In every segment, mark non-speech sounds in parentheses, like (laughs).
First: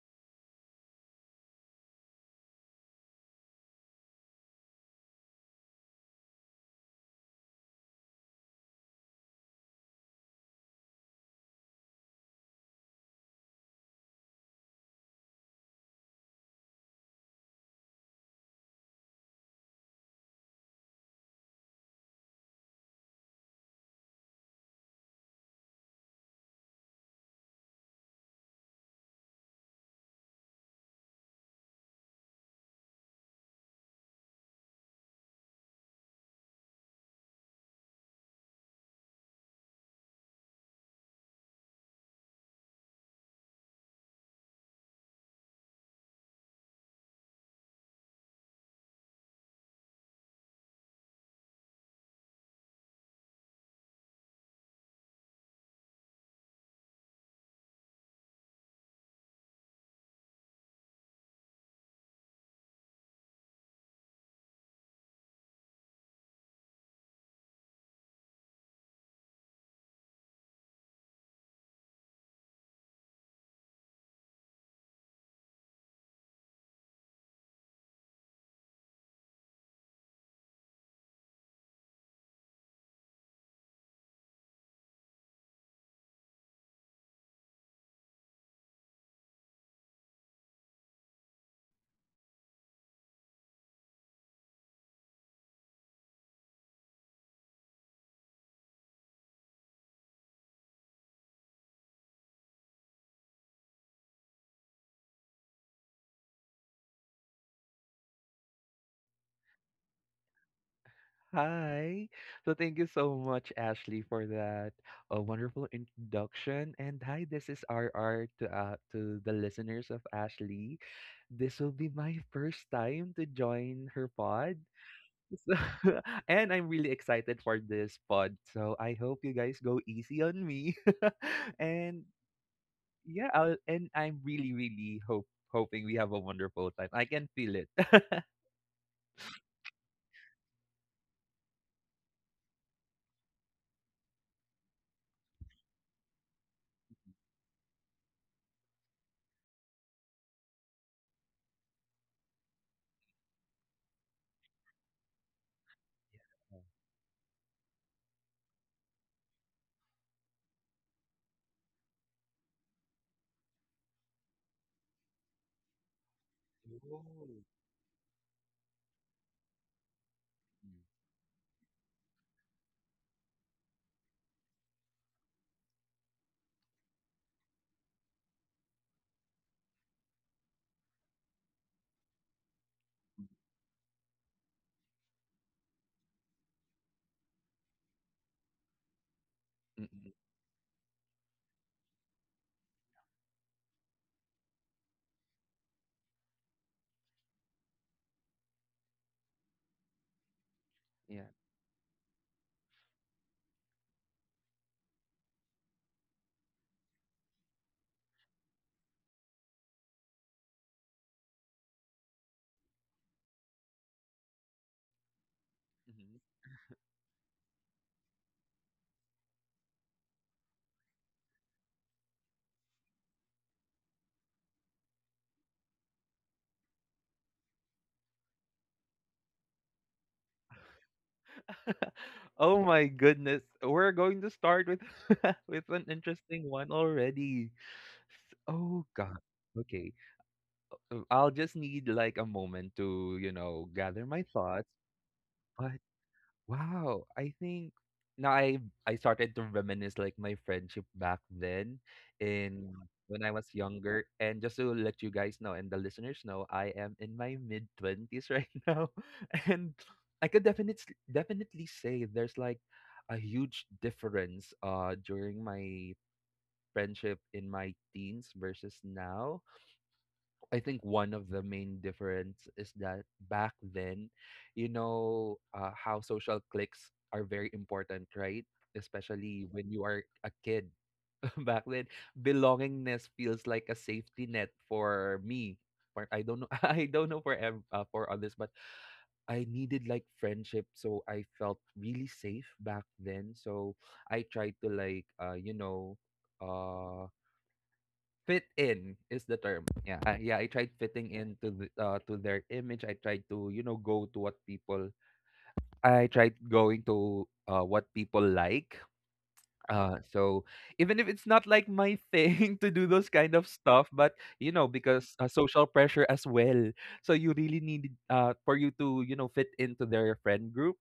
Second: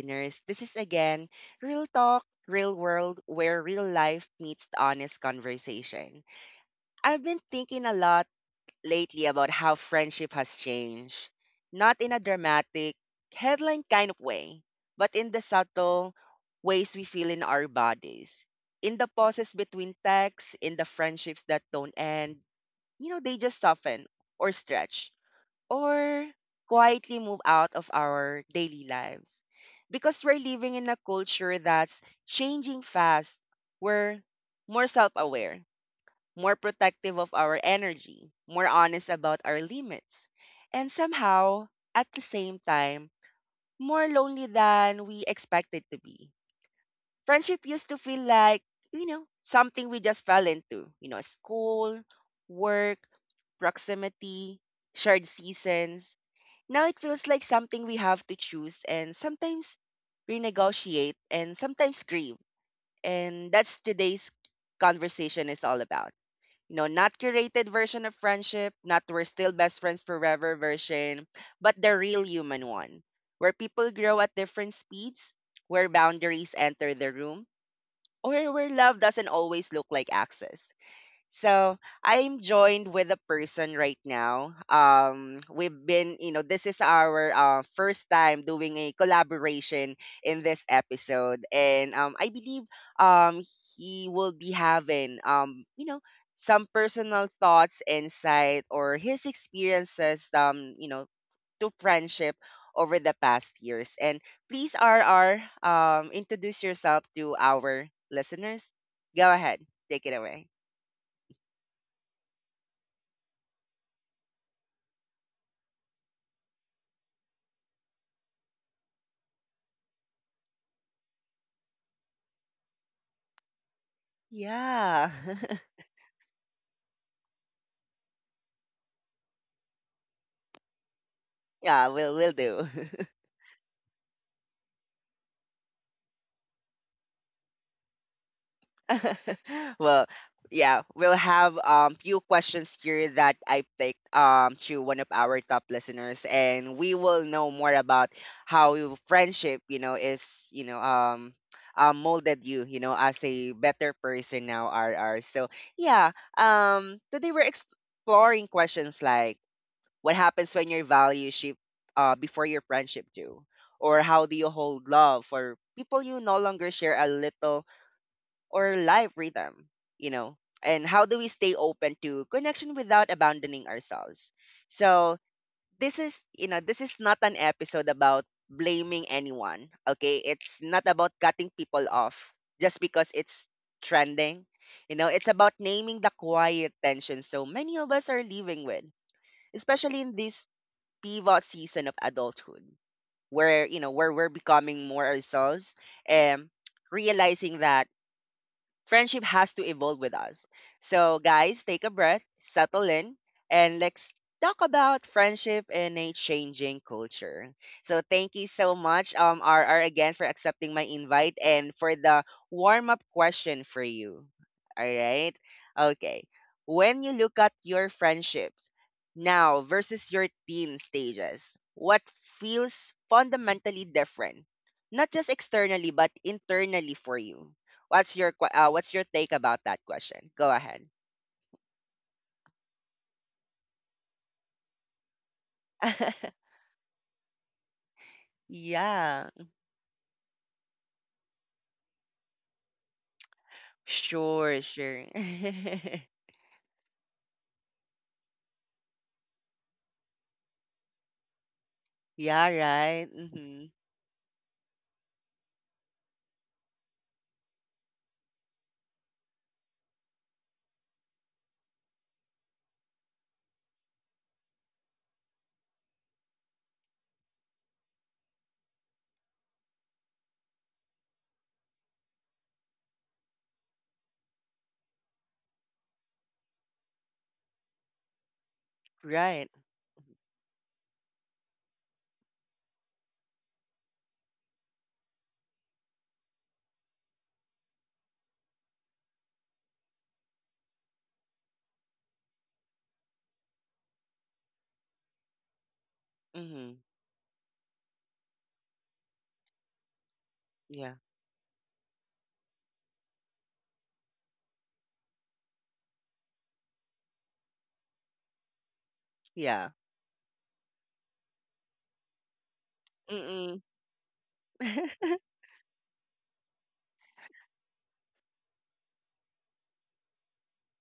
listeners. This is again Real Talk, Real World, where real life meets the honest conversation. I've been thinking a lot lately about how friendship has changed. Not in a dramatic, headline kind of way, but in the subtle ways we feel in our bodies. In the pauses between texts, in the friendships that don't end, they just soften or stretch or quietly move out of our daily lives. Because we're living in a culture that's changing fast, we're more self aware, more protective of our energy, more honest about our limits, and somehow, at the same time, more lonely than we expected to be. Friendship used to feel like, something we just fell into, school, work, proximity, shared seasons. Now it feels like something we have to choose and sometimes renegotiate and sometimes grieve. And that's today's conversation is all about. Not curated version of friendship, not we're still best friends forever version, but the real human one, where people grow at different speeds, where boundaries enter the room, or where love doesn't always look like access. So I'm joined with a person right now. We've been, this is our first time doing a collaboration in this episode, and I believe, um, he will be having, you know, some personal thoughts, insight, or his experiences, to friendship over the past years. And please, R R, introduce yourself to our listeners. Go ahead, take it away. Hi. So thank you so much, Ashley, for that wonderful introduction. And hi, this is RR to to the listeners of Ashley. This will be my first time to join her pod. Yeah. So, (laughs) (laughs) and I'm really excited for this pod. So I hope you guys go easy on me. (laughs) Yeah, and we'll do. and I'm really, really hope hoping we have a wonderful time. I can feel it. (laughs) (laughs) Well, yeah, we'll have few questions here that I picked to one of our top listeners and we will know more about how your friendship, is, molded you, as a better person now, R R. So yeah, today we're exploring questions like what happens when your values shift before your friendship do? Or how do you hold love for people you no longer share a little or life rhythm? And how do we stay open to connection without abandoning ourselves? So this is not an episode about blaming anyone. Okay, it's not about cutting people off just because it's trending. It's about naming the quiet tension so many of us are living with, especially Mm-mm. in this pivot season of adulthood where you know where we're becoming more ourselves and realizing that friendship has to evolve with us. So, Yeah. guys, take a breath, settle in, and let's talk about friendship in a changing culture. So, thank you so much, R R again for accepting my invite and for the warm up question for you. All right. Mm-hmm. Okay. When you look at your friendships now versus your teen stages, what feels fundamentally different? Not just externally, but internally for you. What's your take about that question? Go ahead. (laughs) Oh my goodness. We're going to start with (laughs) with an interesting (laughs) one already. Oh God. Yeah. Okay. So I'll just need like a moment to, you know, gather my Sure, thoughts. sure. (laughs) Wow, I think now I started to reminisce like my friendship back then Yeah, in right. when I was Mhm. younger. And just to let you guys know and the listeners know, I am in my mid twenties right (laughs) now. And I could definitely say there's like a huge difference during my friendship in my teens versus now. I think one of the main difference is that back then, you know, how social cliques are very important, right? Especially Right. when you are a kid (laughs) back then, belongingness feels like a safety net for me. For I don't know, (laughs) I don't know for for others, but I needed like friendship, so I felt really safe back then. So I tried to like, you know, Mhm. uh fit in is the term. Yeah. I tried Yeah. fitting into the to their image. I tried to you know go to what people. I tried going to what people like. Yeah. So even if it's not like my thing (laughs) to do those kind of Mm. stuff, but you know because (laughs) social pressure as well. So you really need for you to you know fit into their friend group.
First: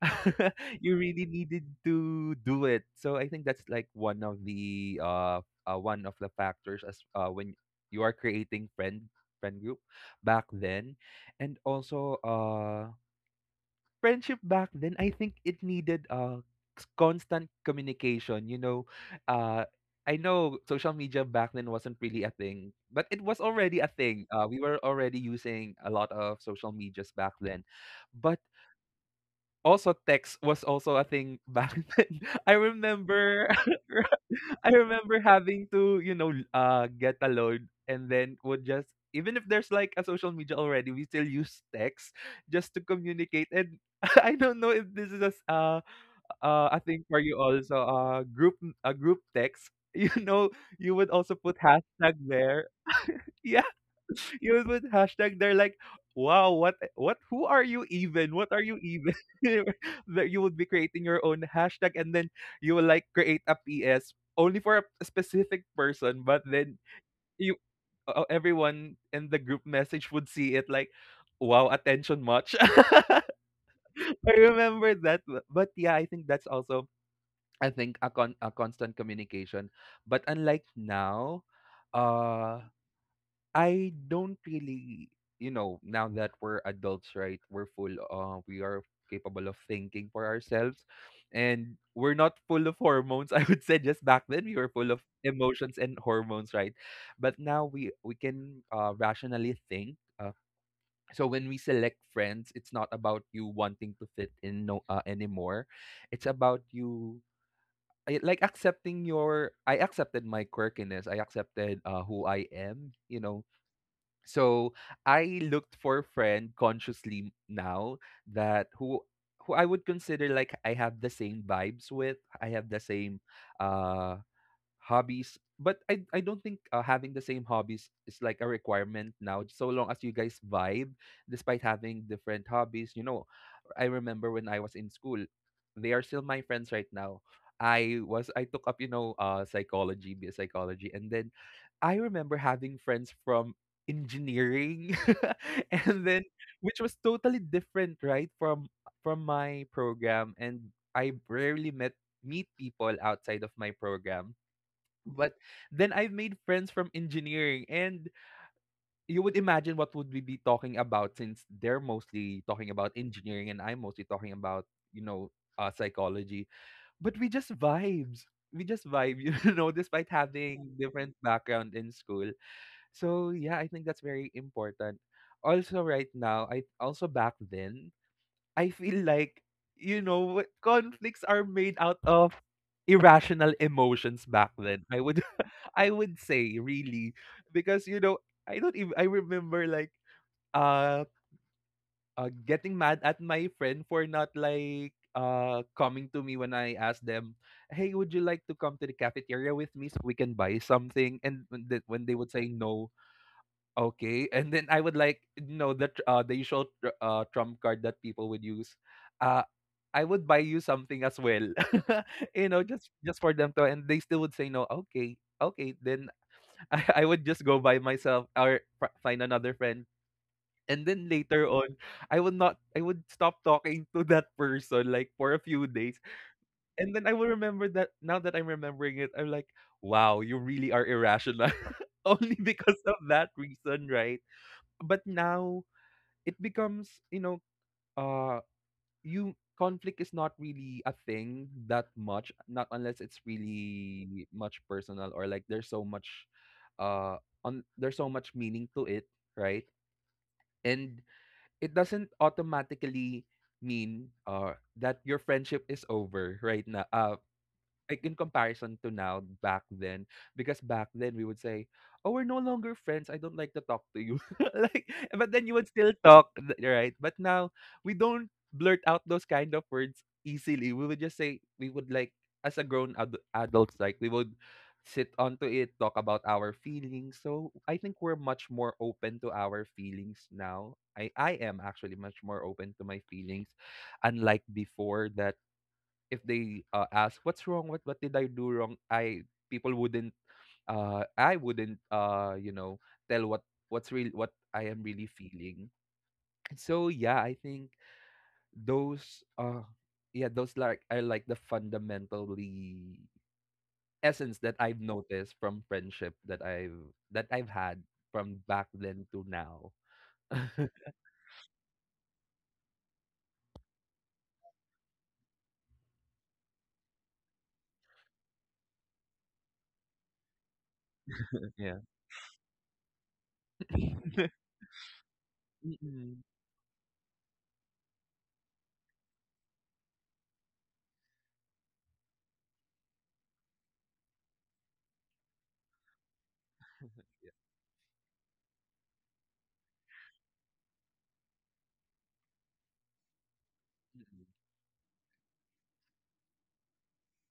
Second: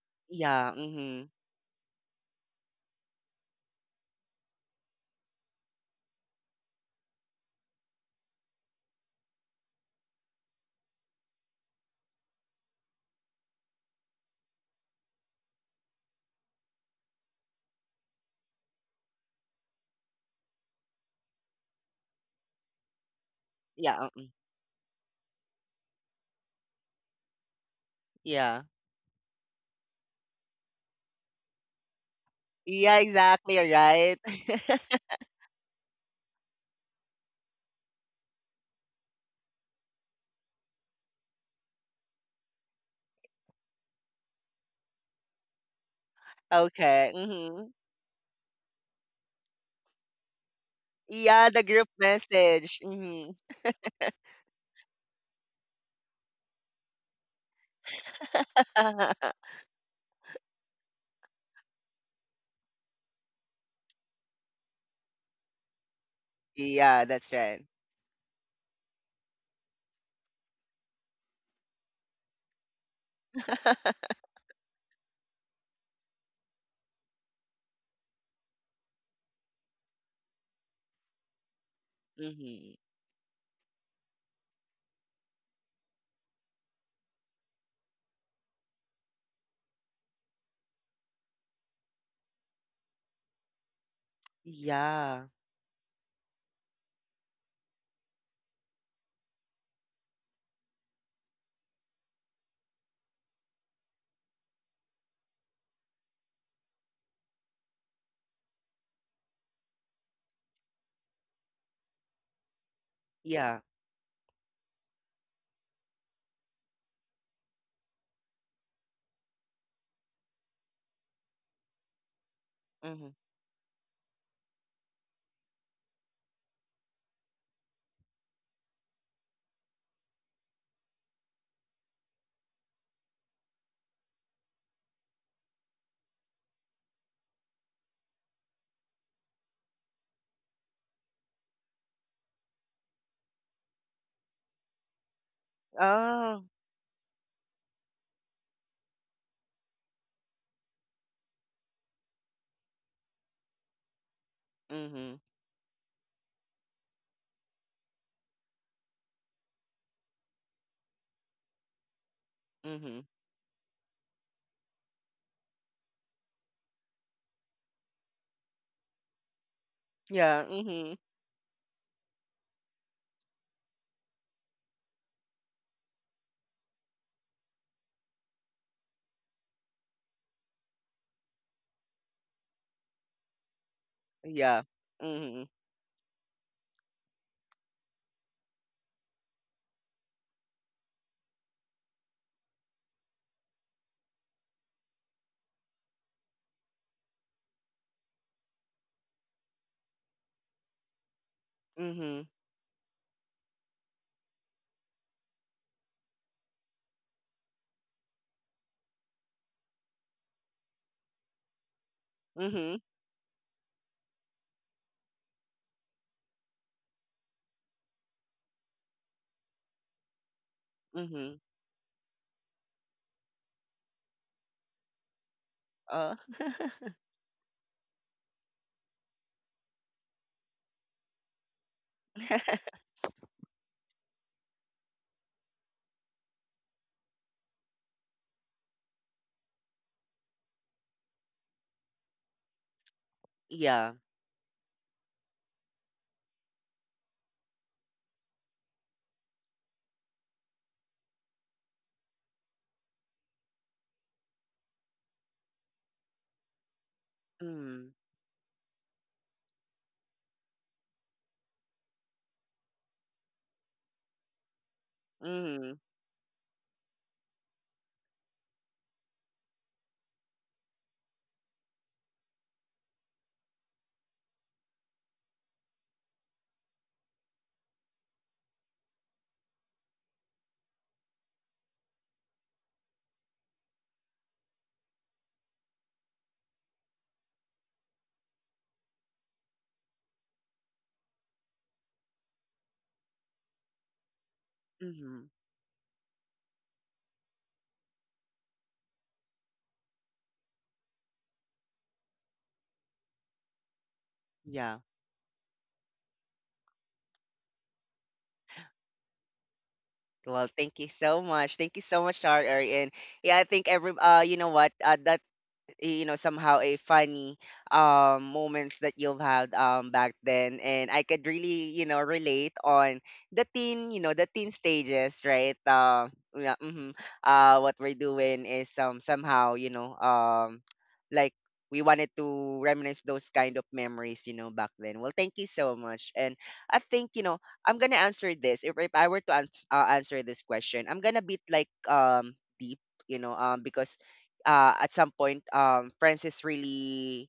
(laughs) Yeah. You really Mhm. needed to do it. So I think that's like one of the factors as when you are creating friend group back then, and also friendship back then. I think it needed constant communication. You know, uh. I know social media back then wasn't really a thing, but it was already a Yeah. thing. Mm, We were already using a lot of social medias back then, but yeah. also, text was also a thing back (laughs) then. I Yeah, remember exactly, right? (laughs) I (laughs) remember having to, you know, get a load and then would just even if there's like a social media already, we still use text just to communicate. And (laughs) I don't know if this is a a thing Okay. for you Mhm. also. Group a group text. (laughs) You know, you would also Yeah, put the group hashtag there. message. Mhm. Yeah. (laughs) You would put hashtag they're like, wow, what who are you even? What are you even? (laughs) (laughs) That you would be creating your own hashtag and then you will like create a PS only for a specific person, but then Yeah, that's you right. Everyone in the group message would see it like wow attention much. (laughs) I (laughs) remember that but yeah I think that's also I think a constant communication but unlike now uh Mhm. I don't really, you know, now that we're adults, right? We're we are capable of thinking for ourselves, and we're not full of hormones. (laughs) I would say just back then we were full of Yeah. emotions and hormones, right? But now we can rationally think. So when we select friends, it's not about you wanting to fit in no anymore. It's about you like accepting your I accepted my quirkiness. I accepted who I am, you know, Yeah. so I looked for a friend consciously now that who I would consider like I have the same vibes with, I have the Mhm. same uh hobbies, but I don't think having the same hobbies is like a requirement now so long as you guys vibe despite having different hobbies. You know, I remember when I was in school, they are still my friends right now. I took up, you know, psychology, BS psychology and then I remember having friends from engineering (laughs) and then Oh. which was totally different, right, from my program and I rarely met meet people outside of my program. Mhm. But then I've made friends from engineering and you would imagine what would we be talking about since they're mostly talking about Mhm. engineering and I'm mostly talking about, you know, psychology. But we just vibes. We just vibe, (laughs) you know, despite Yeah. having Mm-hmm. different background in school. So yeah, I think that's very important. Also right now, I also back then, I feel like you know what conflicts are made out of irrational emotions back Yeah. then. I would Mm-hmm. (laughs) I would say really because you know, I don't even I remember like uh, getting mad at my friend for not like coming to me when I asked them, "Hey, would you like to come to the cafeteria with me so we can buy something?" And when they Mm-hmm. would say no, okay, and then I would like you know the tr- the usual tr- trump card that people would use. Uh, I would buy you something as well, (laughs) you know, Mm-hmm. Just for them to, and they still would say no. Okay, okay, then (laughs) I would just go by myself or find another friend. And then Mm-hmm. later on, I would not, I would stop talking to that person like for a few days. Uh. And then I will remember that now that I'm remembering it, I'm like, wow, you really are irrational. (laughs) Only because (laughs) of that reason, right? But now it becomes you know uh you conflict is not really a thing that much not unless it's Yeah. really much personal or like there's so much uh on there's so much meaning to it, right, and it doesn't automatically mean that your friendship is over right now Mm. like in comparison to now. Back then, because back then we would say, oh we're no longer friends, I don't like to talk to you, (laughs) like but then you would Mm-hmm. still talk right. But now we don't blurt out those kind of words easily. We would just say, we would like as a adults, like we would sit onto it, talk about our feelings. So I think we're much more open to our feelings now. I am actually much more open to my feelings unlike before that if they ask what's wrong, what did I do wrong. People wouldn't I wouldn't you know tell what's real, what I am really mm feeling. So yeah, I think those yeah those like are like the fundamentally essence that I've Yeah. noticed from friendship that I've had from back then to now. (laughs) Well, thank you so much. Thank you so much, RR. And yeah, I think every you know what? That somehow a funny moments that you've had back then and I could really Yeah. (laughs) Relate on the teen you know the teen stages right Mm-mm. yeah, mhm. What we're doing is somehow like we wanted to reminisce those kind of memories back then. Well, thank you so much. And I think I'm gonna answer this. If I were to answer this question, I'm gonna be like deep because Mm-mm. At some point, friends is really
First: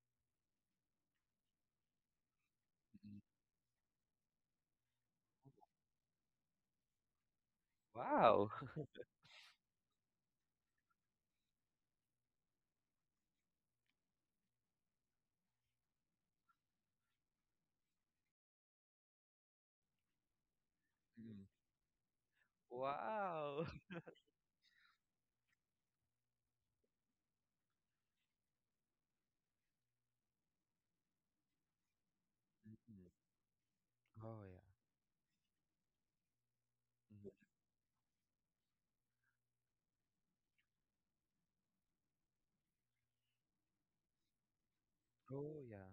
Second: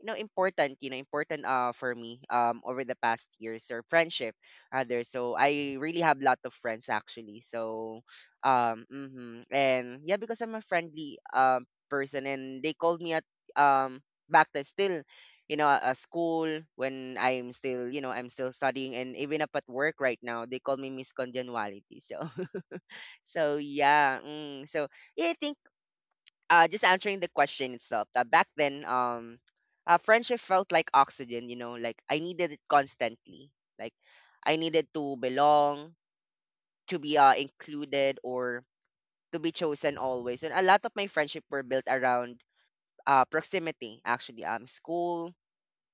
important important for me over the past years, or friendship rather. So I really have lot of friends actually, so Wow. (laughs) um hmm and yeah, because I'm a friendly person, and they called me at back then still a school when I'm still studying, and even up at work right now they call me Miss Mm. Congeniality, so. (laughs) so Wow. yeah mm, so yeah I think just answering the question itself. Back then, friendship felt like oxygen. You know, like I needed it (laughs) Mm. constantly. Like Oh I yeah. needed to belong, to be Mm. Included, or to be chosen always. And a lot of my friendship were built around proximity. Actually, school, Oh, yeah.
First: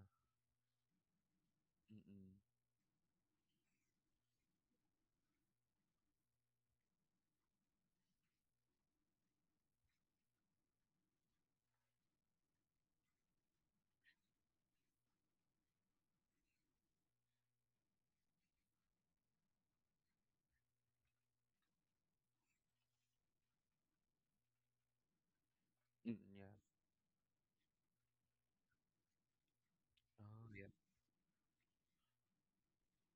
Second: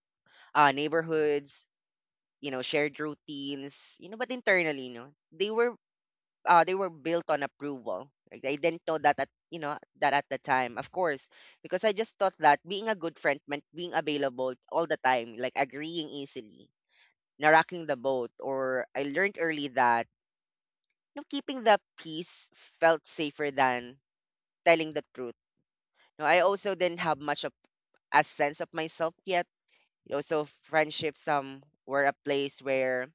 neighborhoods. Mm-mm. You know, shared routines. But internally, they were built on approval. Like, I didn't know that at the time, of course, because I just thought that being a good friend meant being available all the time, like agreeing easily, not rocking the boat. Or I learned early that keeping the peace felt safer than telling the truth. Mm. Now, I Yeah. also didn't have much of a sense of myself yet. You know, Oh, so yeah. friendships were a place where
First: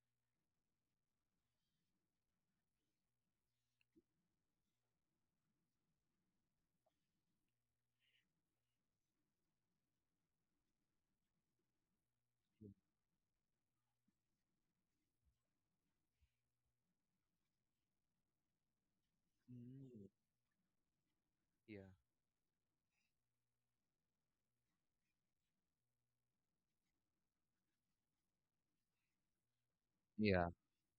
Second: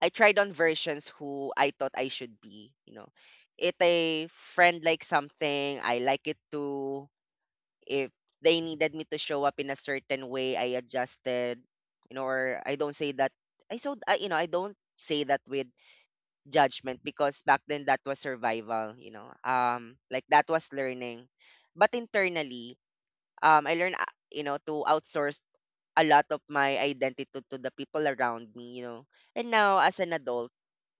I tried on versions who I thought I should be. If a friend likes something, I like it too. If they needed me to show up in a certain way, I adjusted, or Mm. I don't say that I so I, I don't say that with judgment because back then that was survival. Mm. Like that was learning. Yeah. But internally, I learned, to outsource a lot of my identity to the people around me. And now as an adult, Yeah.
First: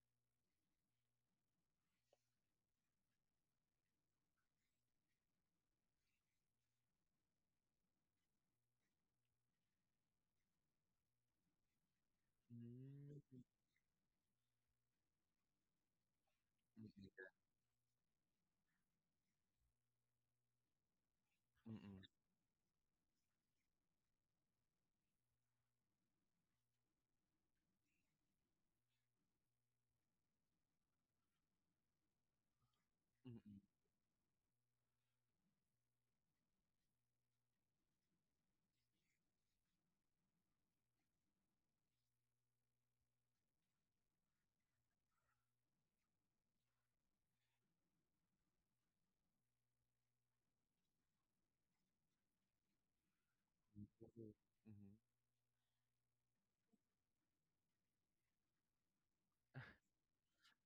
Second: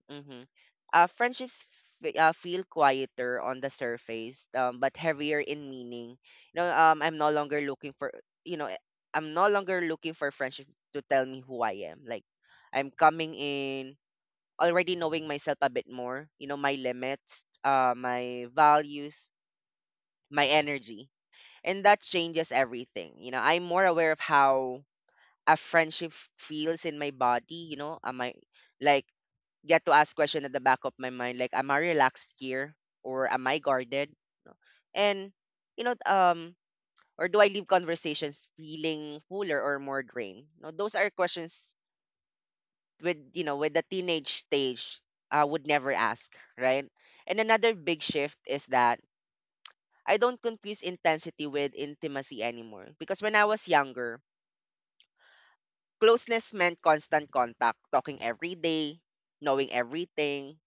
mm-hmm. Friendships feel quieter on the surface, but heavier in meaning. You know, I'm no longer looking for, you know, friendship to tell me who I am. Like, I'm Mm. coming in already knowing myself a bit more. You know, my Mm-mm. limits, my values, my energy, and Mm-mm. that changes everything. You know, I'm more aware of how a friendship feels in my body. You know, am I like get to ask question at the back of my mind like am I relaxed here or am I Mm-mm. guarded? And you know um or do I leave conversations feeling fuller or more drained? No, those are questions with with the teenage stage I would never ask, right? And another big shift is that I don't confuse intensity with intimacy anymore because when I was Mm-mm. younger, Hmm. closeness meant constant contact, talking every day, knowing everything,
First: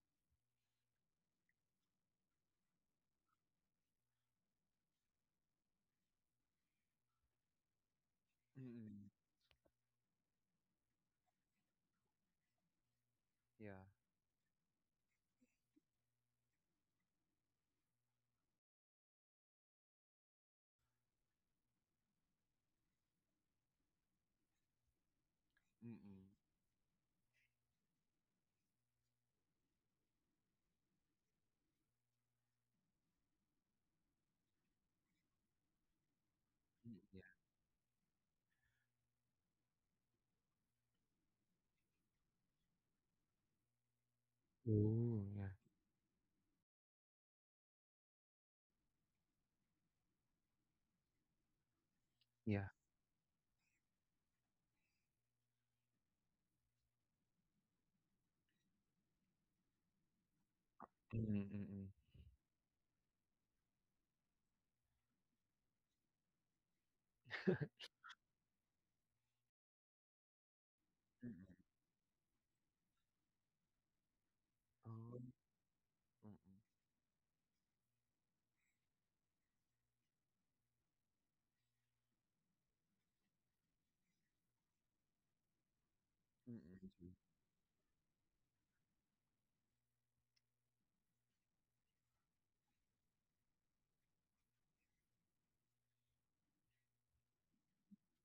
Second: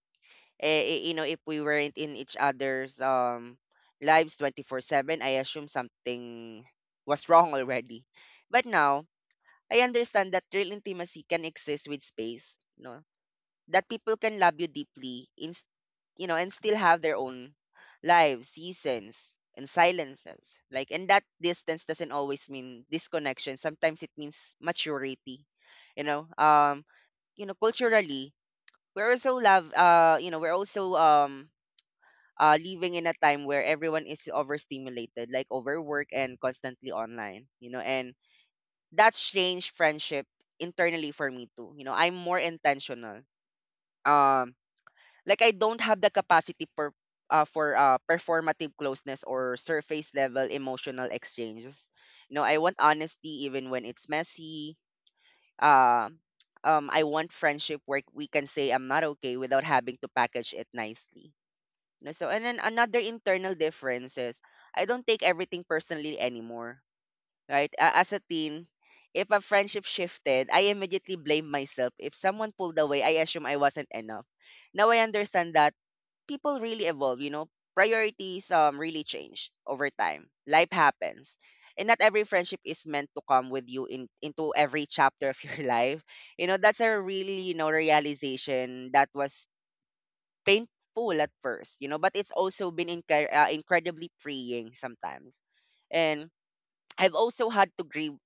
if we weren't in each other's lives 24/7, I assume something was wrong already. Mm. But Mm-mm. now, I understand that real intimacy can exist with space, you know, Yeah. that people can love you deeply and still have their own lives, seasons, and silences. Like, and that distance doesn't always mean disconnection. Sometimes it means maturity. You Mm-mm. know, um, culturally, we're also love. We're also living in a time where everyone is overstimulated, like overwork and constantly Mm-hmm. Mm-mm. online, and that's changed friendship internally for me too. You know, I'm more intentional. Um, Yeah. Oh, like I don't have the capacity for performative closeness or surface level emotional exchanges. You know, yeah. I Yeah. want honesty even when it's messy. Uh, I want friendship where we can say I'm not okay without having to package it nicely. Mm-mm. Mm-mm. No. So, and then another internal difference is I don't take everything personally anymore, right? (laughs) As a teen, if a friendship shifted, I immediately blame Mm-mm. myself. If someone pulled away, I assume I wasn't enough. Now I Oh. understand that Mm-mm. people really evolve, priorities really change over time. Life happens. And not every friendship is meant to come with you in into every chapter of your (laughs) life. You know, that's a Mm-mm. really, realization that was painful at first, but it's also been incredibly freeing sometimes. And I've also had to grieve,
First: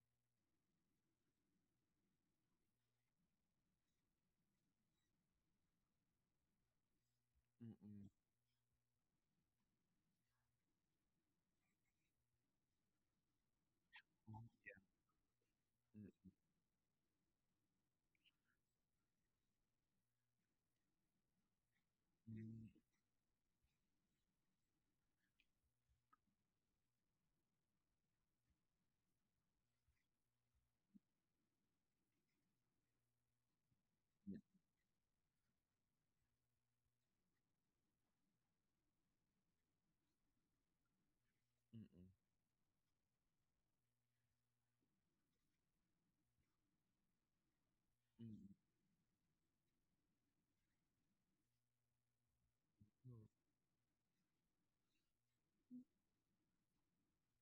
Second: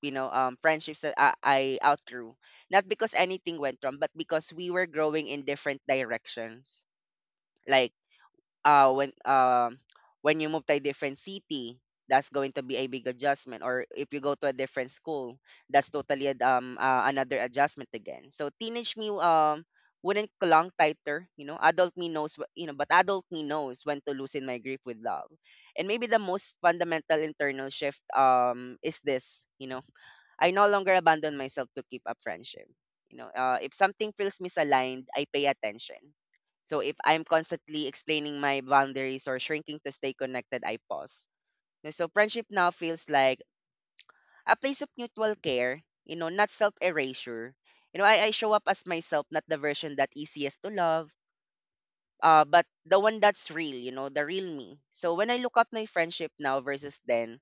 you know, um, friendships that I outgrew, not because anything went wrong, but because we were growing in different directions. Like Mm-mm. When when you move to a different city that's going to be a big adjustment, or if you go to a different school that's totally another adjustment again. So teenage me wouldn't clung tighter, adult me knows Mm-mm. Mm-mm. But adult me knows when to loosen my grip with love. And maybe the most fundamental internal shift is this. I no longer abandon myself to keep up friendship. You know, if something feels misaligned, I pay attention. So if I'm constantly explaining my boundaries or shrinking to stay connected, I pause. Mm-mm. No, (laughs) so Mm-mm. friendship now feels like a place of mutual care, you know, not self erasure. I show up as myself, not the version that easiest to love, but the one Oh, that's real, you know, the real me. So when I look up my friendship now versus then,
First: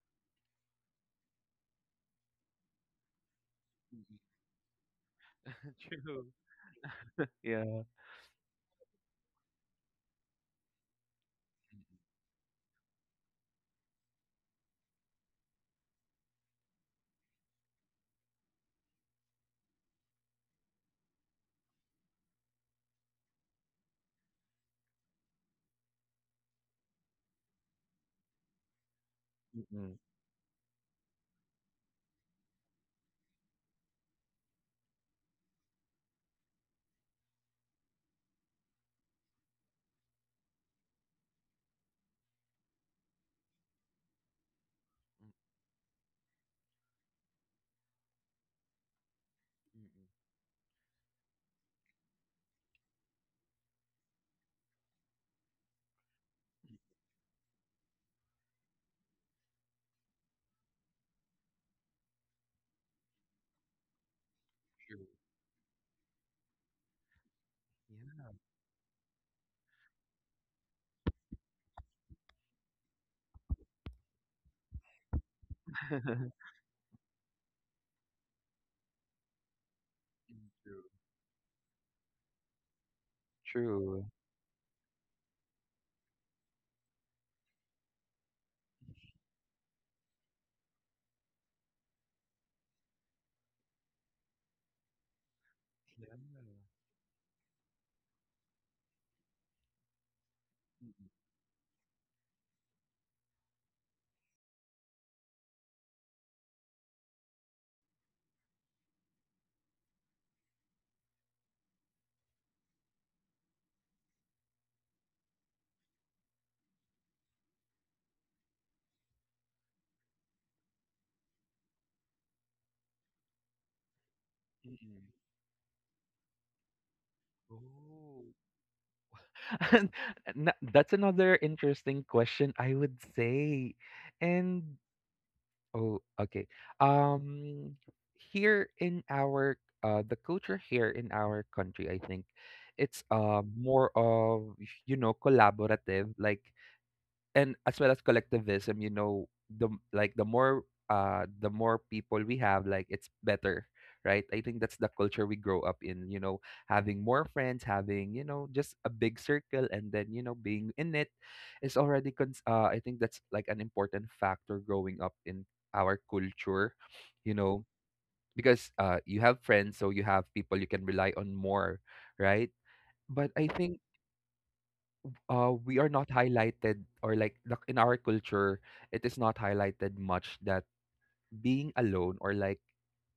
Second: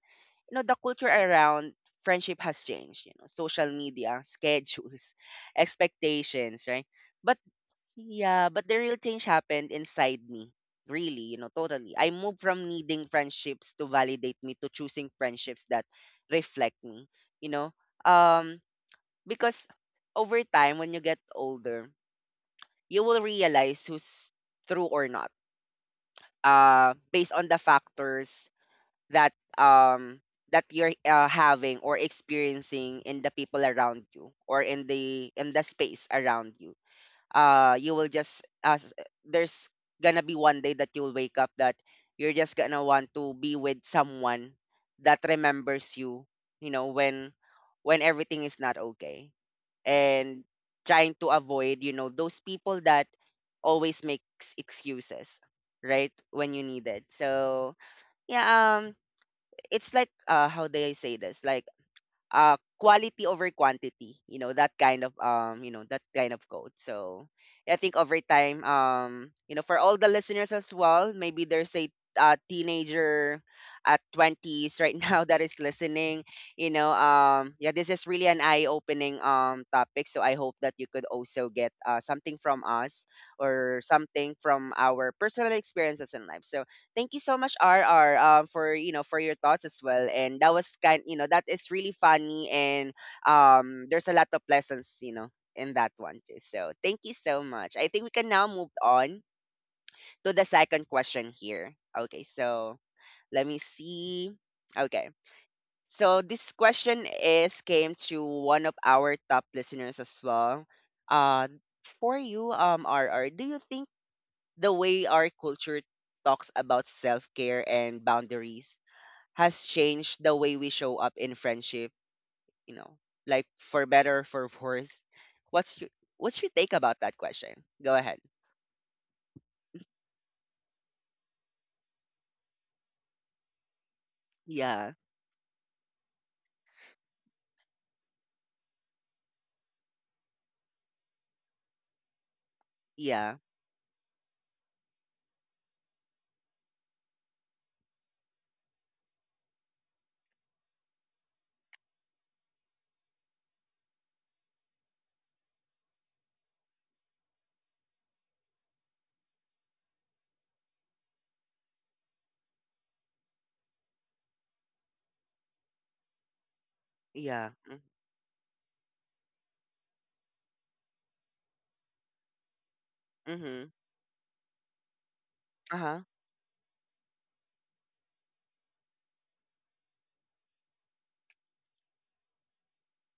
you know, the culture around friendship has changed, you know, social mm-mm. media schedules (laughs) (laughs) True. expectations, right? But Yeah. yeah, but the real change happened inside me, really, you know. Totally, I Mm-mm. moved from needing friendships to validate me to choosing friendships that reflect me, you know. um because over time, when you get older, you will realize who's true or not based on the factors that Mm-mm. That you're having or experiencing in the people around you or in the space around you. You will just as there's gonna be one day that you'll wake up that you're just gonna want to be with someone that remembers you, you know, when everything is not okay, Mm-mm. and trying to avoid, you know, those people that always makes excuses right when you need it. So yeah, it's like how do I say this? Like quality over quantity, you know, that kind True. of you know, that kind of code. So I think over Yeah. time, you know, for all the listeners as well, maybe there's a teenager at 20s right (laughs) now that is listening, (laughs) you know. Yeah, this is really an eye opening topic, so I Mm, hope that true. you could also get something from us or True. something from our personal experiences in life. So thank you so much, RR, for you know for your thoughts as well. And that was kind, you know, that is really funny, and there's a lot of lessons, you know, in that Yeah. one too. So thank you so much. I think we can now move on to the second Mm. question here. Okay, so let me see. Okay, so this question is came to one of our top listeners as well. Uh, for you, RR, do you think the way our culture talks about self care and boundaries has changed the way we show up in friendship, you know, like for better, for worse. Mm-mm. What's your what's your take about that question? Go ahead. Oh. (laughs) And that's another interesting question, I would say. And Yeah. Oh, okay. Um, here in our the culture here in our country, I think it's Yeah. More of you know collaborative. Like and as well as collectivism, you know like the more people we have, like it's better, right? I think that's the culture we grow up in, you know, having more friends, having you know just a big circle and then you know being in it is already I think that's like an important factor growing up in our culture, you Yeah. know, because you have friends so you have people you can rely on more, right? But I Mm-hmm. think we are Uh-huh. not highlighted or like in our culture it is not highlighted much that being alone or like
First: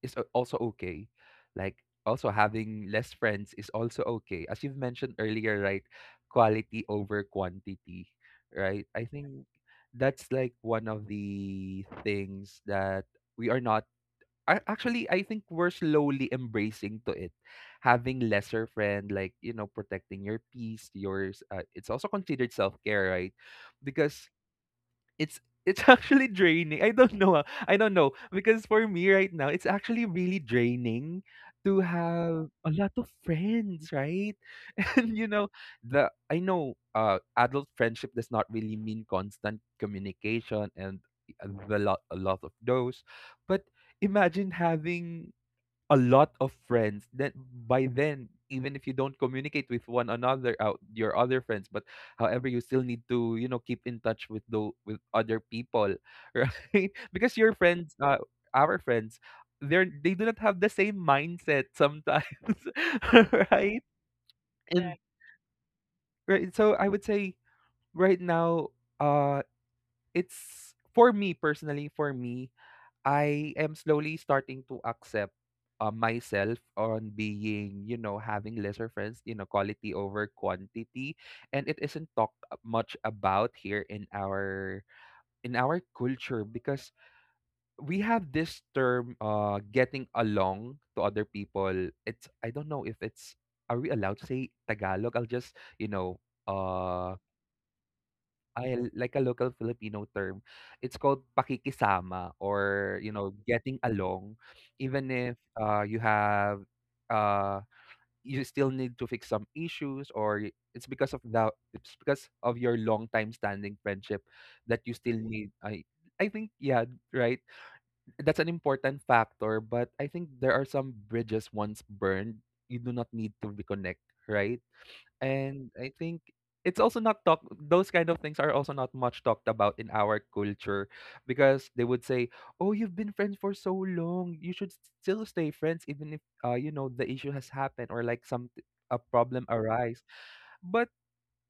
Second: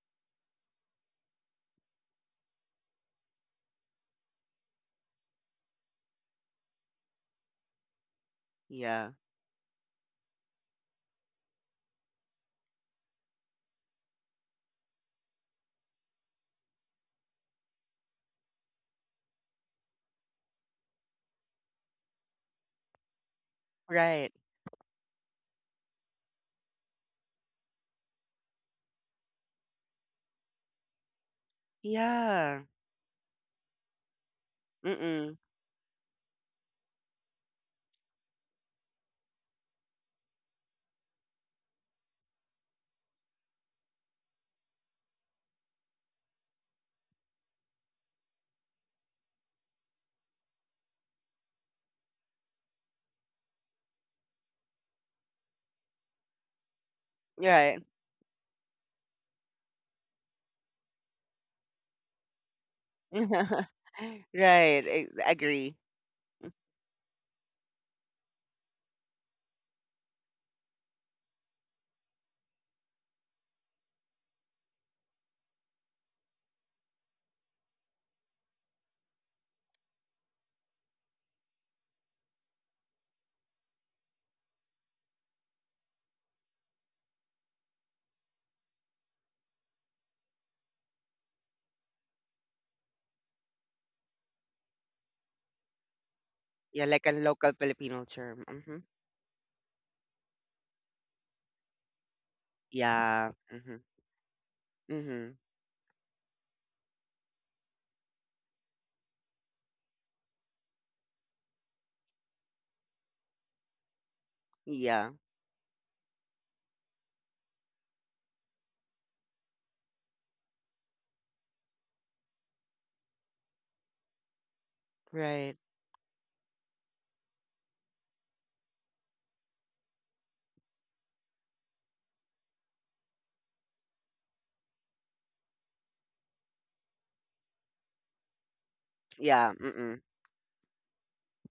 is also okay. Like also having less friends is also okay, as you've mentioned earlier, right? Quality over quantity, right? I Yeah. think that's like one of the things that we are not I actually I think we're slowly embracing to it, having lesser friend, like you know, protecting your peace, yours. It's also considered self care, right? Because Right. it's (laughs) actually draining. I don't know. Ah, I don't know because for me right now, it's actually really draining to have Yeah. a lot of friends, right? (laughs) And you Mm-mm. know, the I know adult friendship does not really mean constant communication and a lot of those, but imagine having a lot of friends then by then even if you don't communicate with one another out your other friends but however you still need to keep in touch with the with other people (laughs) right, because your Right. friends our friends, they do not have the same mindset sometimes. (laughs) (laughs) Right. Right. and I agree. Correct. right so I would say right now, uh it's for me personally for me I am slowly starting to accept, myself on being, you know, having lesser friends, you know, quality over quantity, and it isn't talked much about here in our culture because we have this term, getting along to other people. It's, I don't know if it's, are we allowed to say Tagalog? I'll just, you know, Yeah, like a uh local Filipino term. I Mm-hmm. l- like a local Filipino term. It's called pakikisama or, you Yeah. know, Mm-hmm. getting along. Even Mm-hmm. if you have, uh, you still need to fix some issues or it's because of the it's because of your long time standing friendship that you Yeah. still need. I think, yeah, right. That's an important factor, but I think there are some bridges once burned, you do not need to reconnect, right? Right. And I think it's also not talk those kind of things are also not much talked about in our culture because they would say, "Oh, you've been friends for so long. You should still stay friends even if you know the issue has happened or like some a problem Yeah, mm-mm. arise." But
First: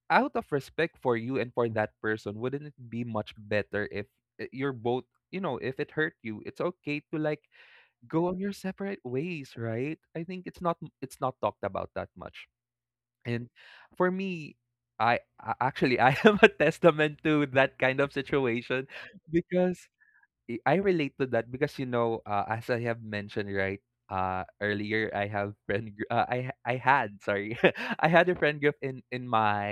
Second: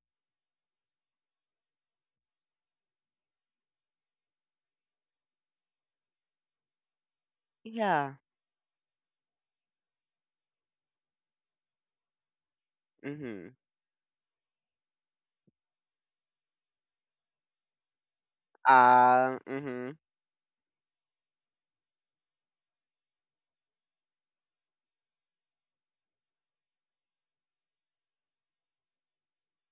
out of respect for you and for that person, wouldn't it be much better if, you're both, you know, if it hurt you, it's okay to like Yeah, go on your separate ways, right? I think it's not talked about that much. And mhm. for me, I actually (laughs) I am a testament to that kind of situation (laughs) because Mhm, I relate to that because, you know, as I have mentioned right earlier, I have I had, sorry, (laughs) I had a friend group in my,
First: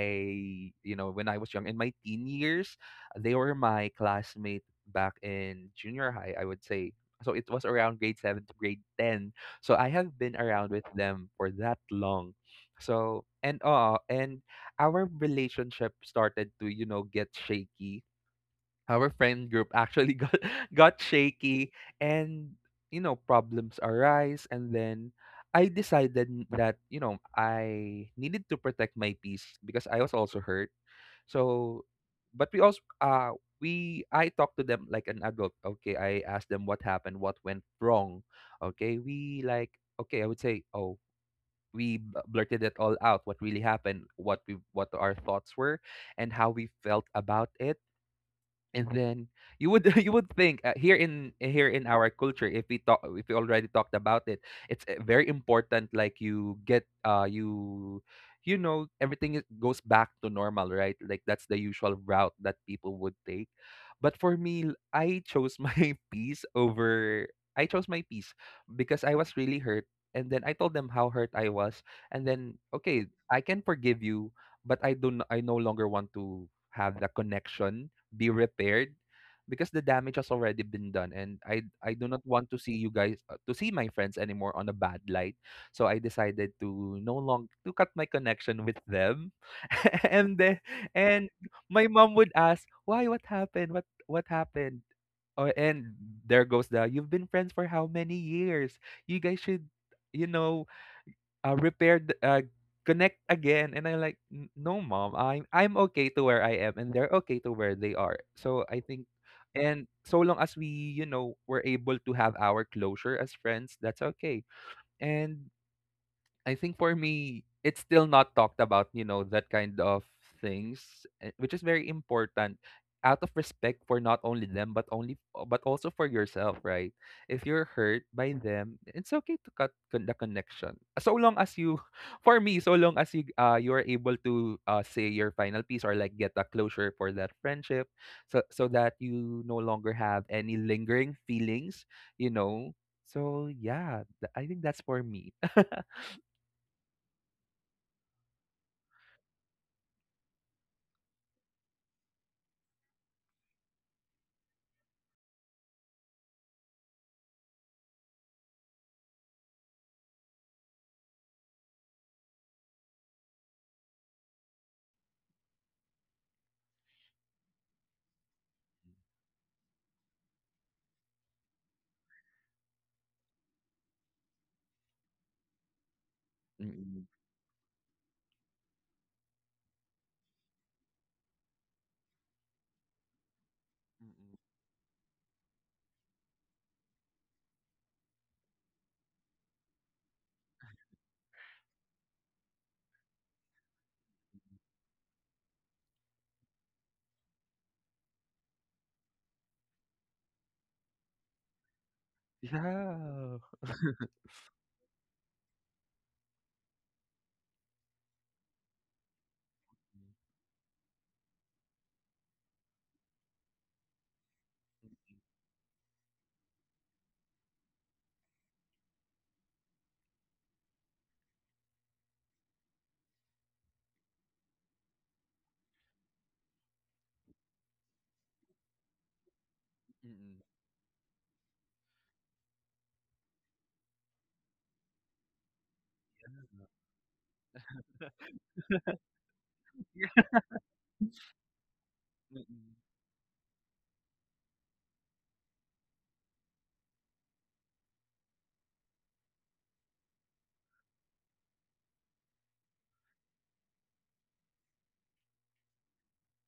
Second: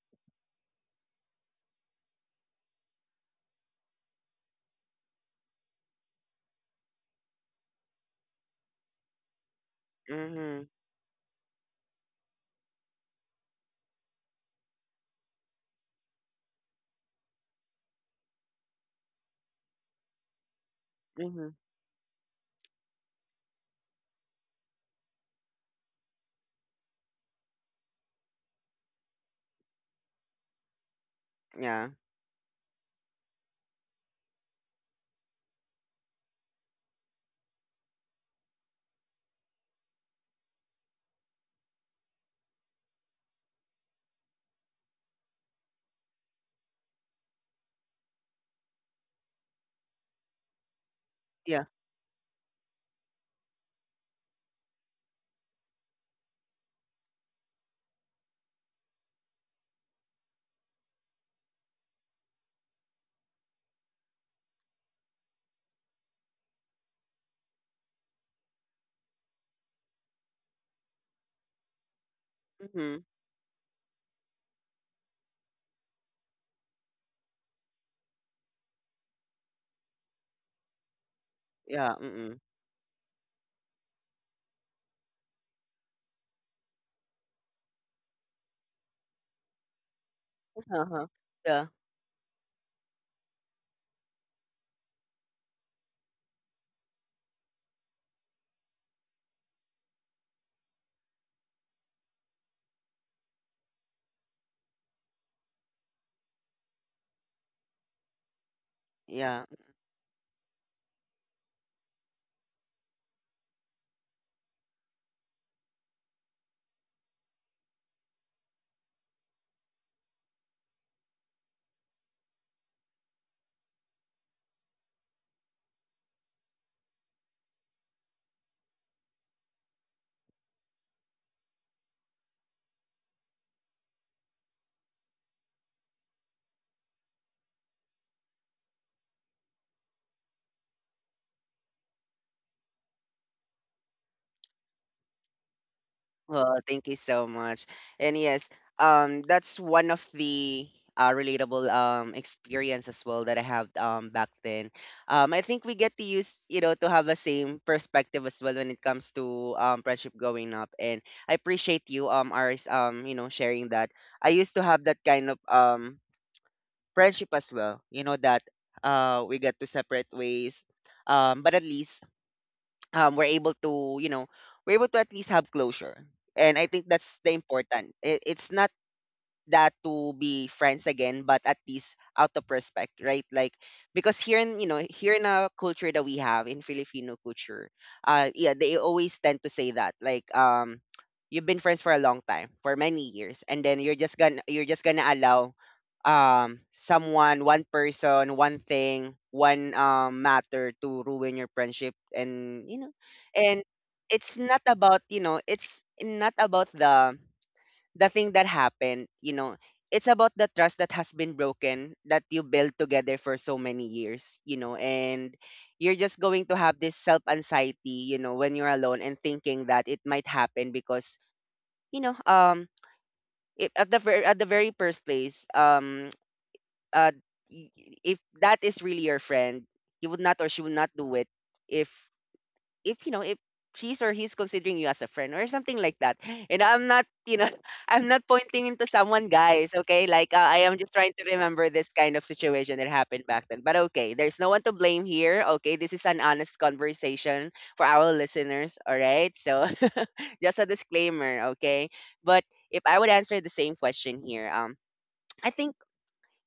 you know, when I was young in my teen years, they were my classmate back in junior high, I would say. So it was around grade 7 to grade 10. So I have been mhm, around with them for that long. So and our relationship started to, you know, get shaky. Our friend group actually got (laughs) got mhm. shaky, and you know problems arise, and then I decided that, you know, I needed to protect my peace because I was also hurt. So, Yeah, but we also we I talked to them like an adult. Okay, I asked them what happened, what went wrong. Okay, we like okay, I would say, oh, we blurted it all out, what really happened, what we what our thoughts were and how we felt about it. And then you would (laughs) you would think, here in yeah, here in our culture, if we talk, if we already talked about it, it's, very important, like you get you, you know, everything is, goes back to normal, right? Like that's the usual route that people would take. But for me, I chose my (laughs) peace over, I chose my peace, because I was really hurt. And then I told them how hurt I was, and then, mhm. okay, I can forgive you, but I no longer want to have the connection be repaired, because the damage has already been done, and Yeah, I do not mm-mm. want to see you guys, to see my friends anymore on a bad light. So I decided to no long to cut my connection with them. (laughs) And then, Uh-huh. and Yeah, my mom would ask, "Why, what happened? What happened?" Or, and there goes the, you've been friends for how many years? You guys should, you know, repaired connect again. And I'm like, No, mom, I'm okay to where I am, and they're okay to where they are. So I think, yeah. and so long as we, you know, were able to have our closure as friends, that's okay." And I think for me, it's still not talked about, you know, that kind of things, eh, which is very important, out of respect for not only them but only but also for yourself, right? If you're hurt by them, it's okay to cut the connection. So long as you (laughs) for me, so long as you you're able to say your final piece or like get a closure for that friendship, so that you no longer have any lingering feelings, you know. So, yeah, I think that's for me. (laughs) Well, thank you so much. And yes, that's one of the relatable experience as well that I have back then. I think we get to use, you know, to have a same perspective as well when it comes to friendship going up. And I appreciate you ours you know sharing that. I used to have that kind of friendship as well. You know that we got to separate ways, but at least we're able to, you know, we're able to at least have closure. And I think Mm. that's the important. It's not that to be friends again, but at least out of respect, right? Like because Mm. here in, you know, here in a culture that we have in Filipino culture, yeah, they always tend to say that like you've been friends for a long time, for many years, and then you're just gonna allow someone, one person, one thing, one matter to ruin your friendship, and you know, Yeah. and it's not about, you know, it's not about the thing that happened, you know. It's about the trust that has been broken that you built together for so many years, you know, and you're just going to have this self anxiety, you know, when you're alone and thinking that it might happen because, you know, it, at the very first place, uh, if that is really your friend, you would Mm. not or she would not do it if if, you know, if she's or he's considering you as a friend or something like that. And I'm not, you know, (laughs) I'm not pointing into someone, guys. Okay, Yeah. like I am just trying to remember this kind of Mm. situation that happened back then. But okay, there's no one to blame here. Okay, this is an honest conversation for our listeners, all right? So (laughs) just a disclaimer, okay? But if I would answer the same question here, I think,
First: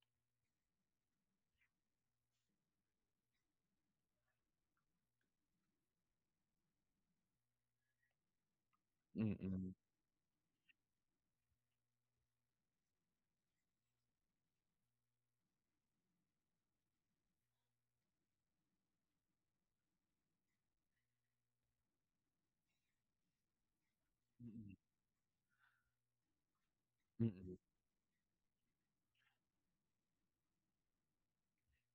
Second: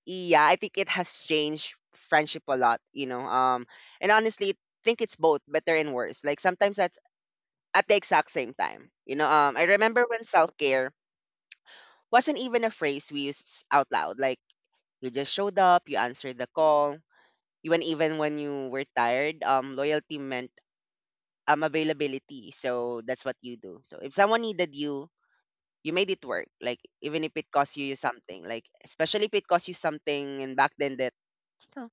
yeah, I think it has changed friendship a lot, you know. And honestly, think it's both better and worse. Like sometimes I at the exact same time. You know, Mm. I Mm. remember when self care wasn't even a phrase we used out loud. Like you just showed up, you answered the call. Even when you were tired, loyalty meant availability. So that's what you do. So if someone needed you, you made it work. Like even if it Mm. cost you something, like especially if it cost you something, and back then that, you know,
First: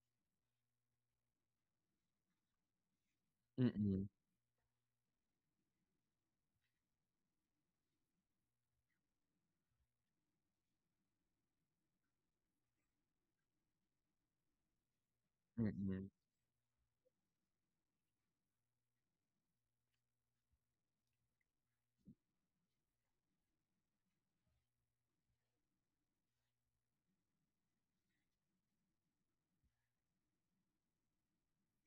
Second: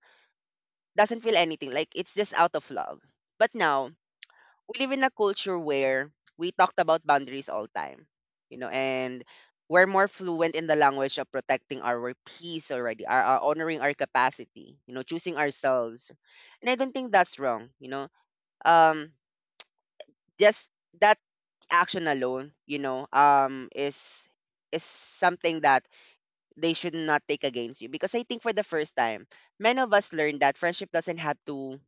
doesn't feel anything. Like it's just out of love. But now Mm. we live in a culture where we talked about boundaries all time, you know, and we're more fluent in the language of protecting our peace already, our honoring our capacity, you know, choosing Mm. ourselves. And I don't think that's wrong, you know. Um, just that action alone, you know, is something that they should not take against you because I think for the first time, many of us learned that friendship doesn't have to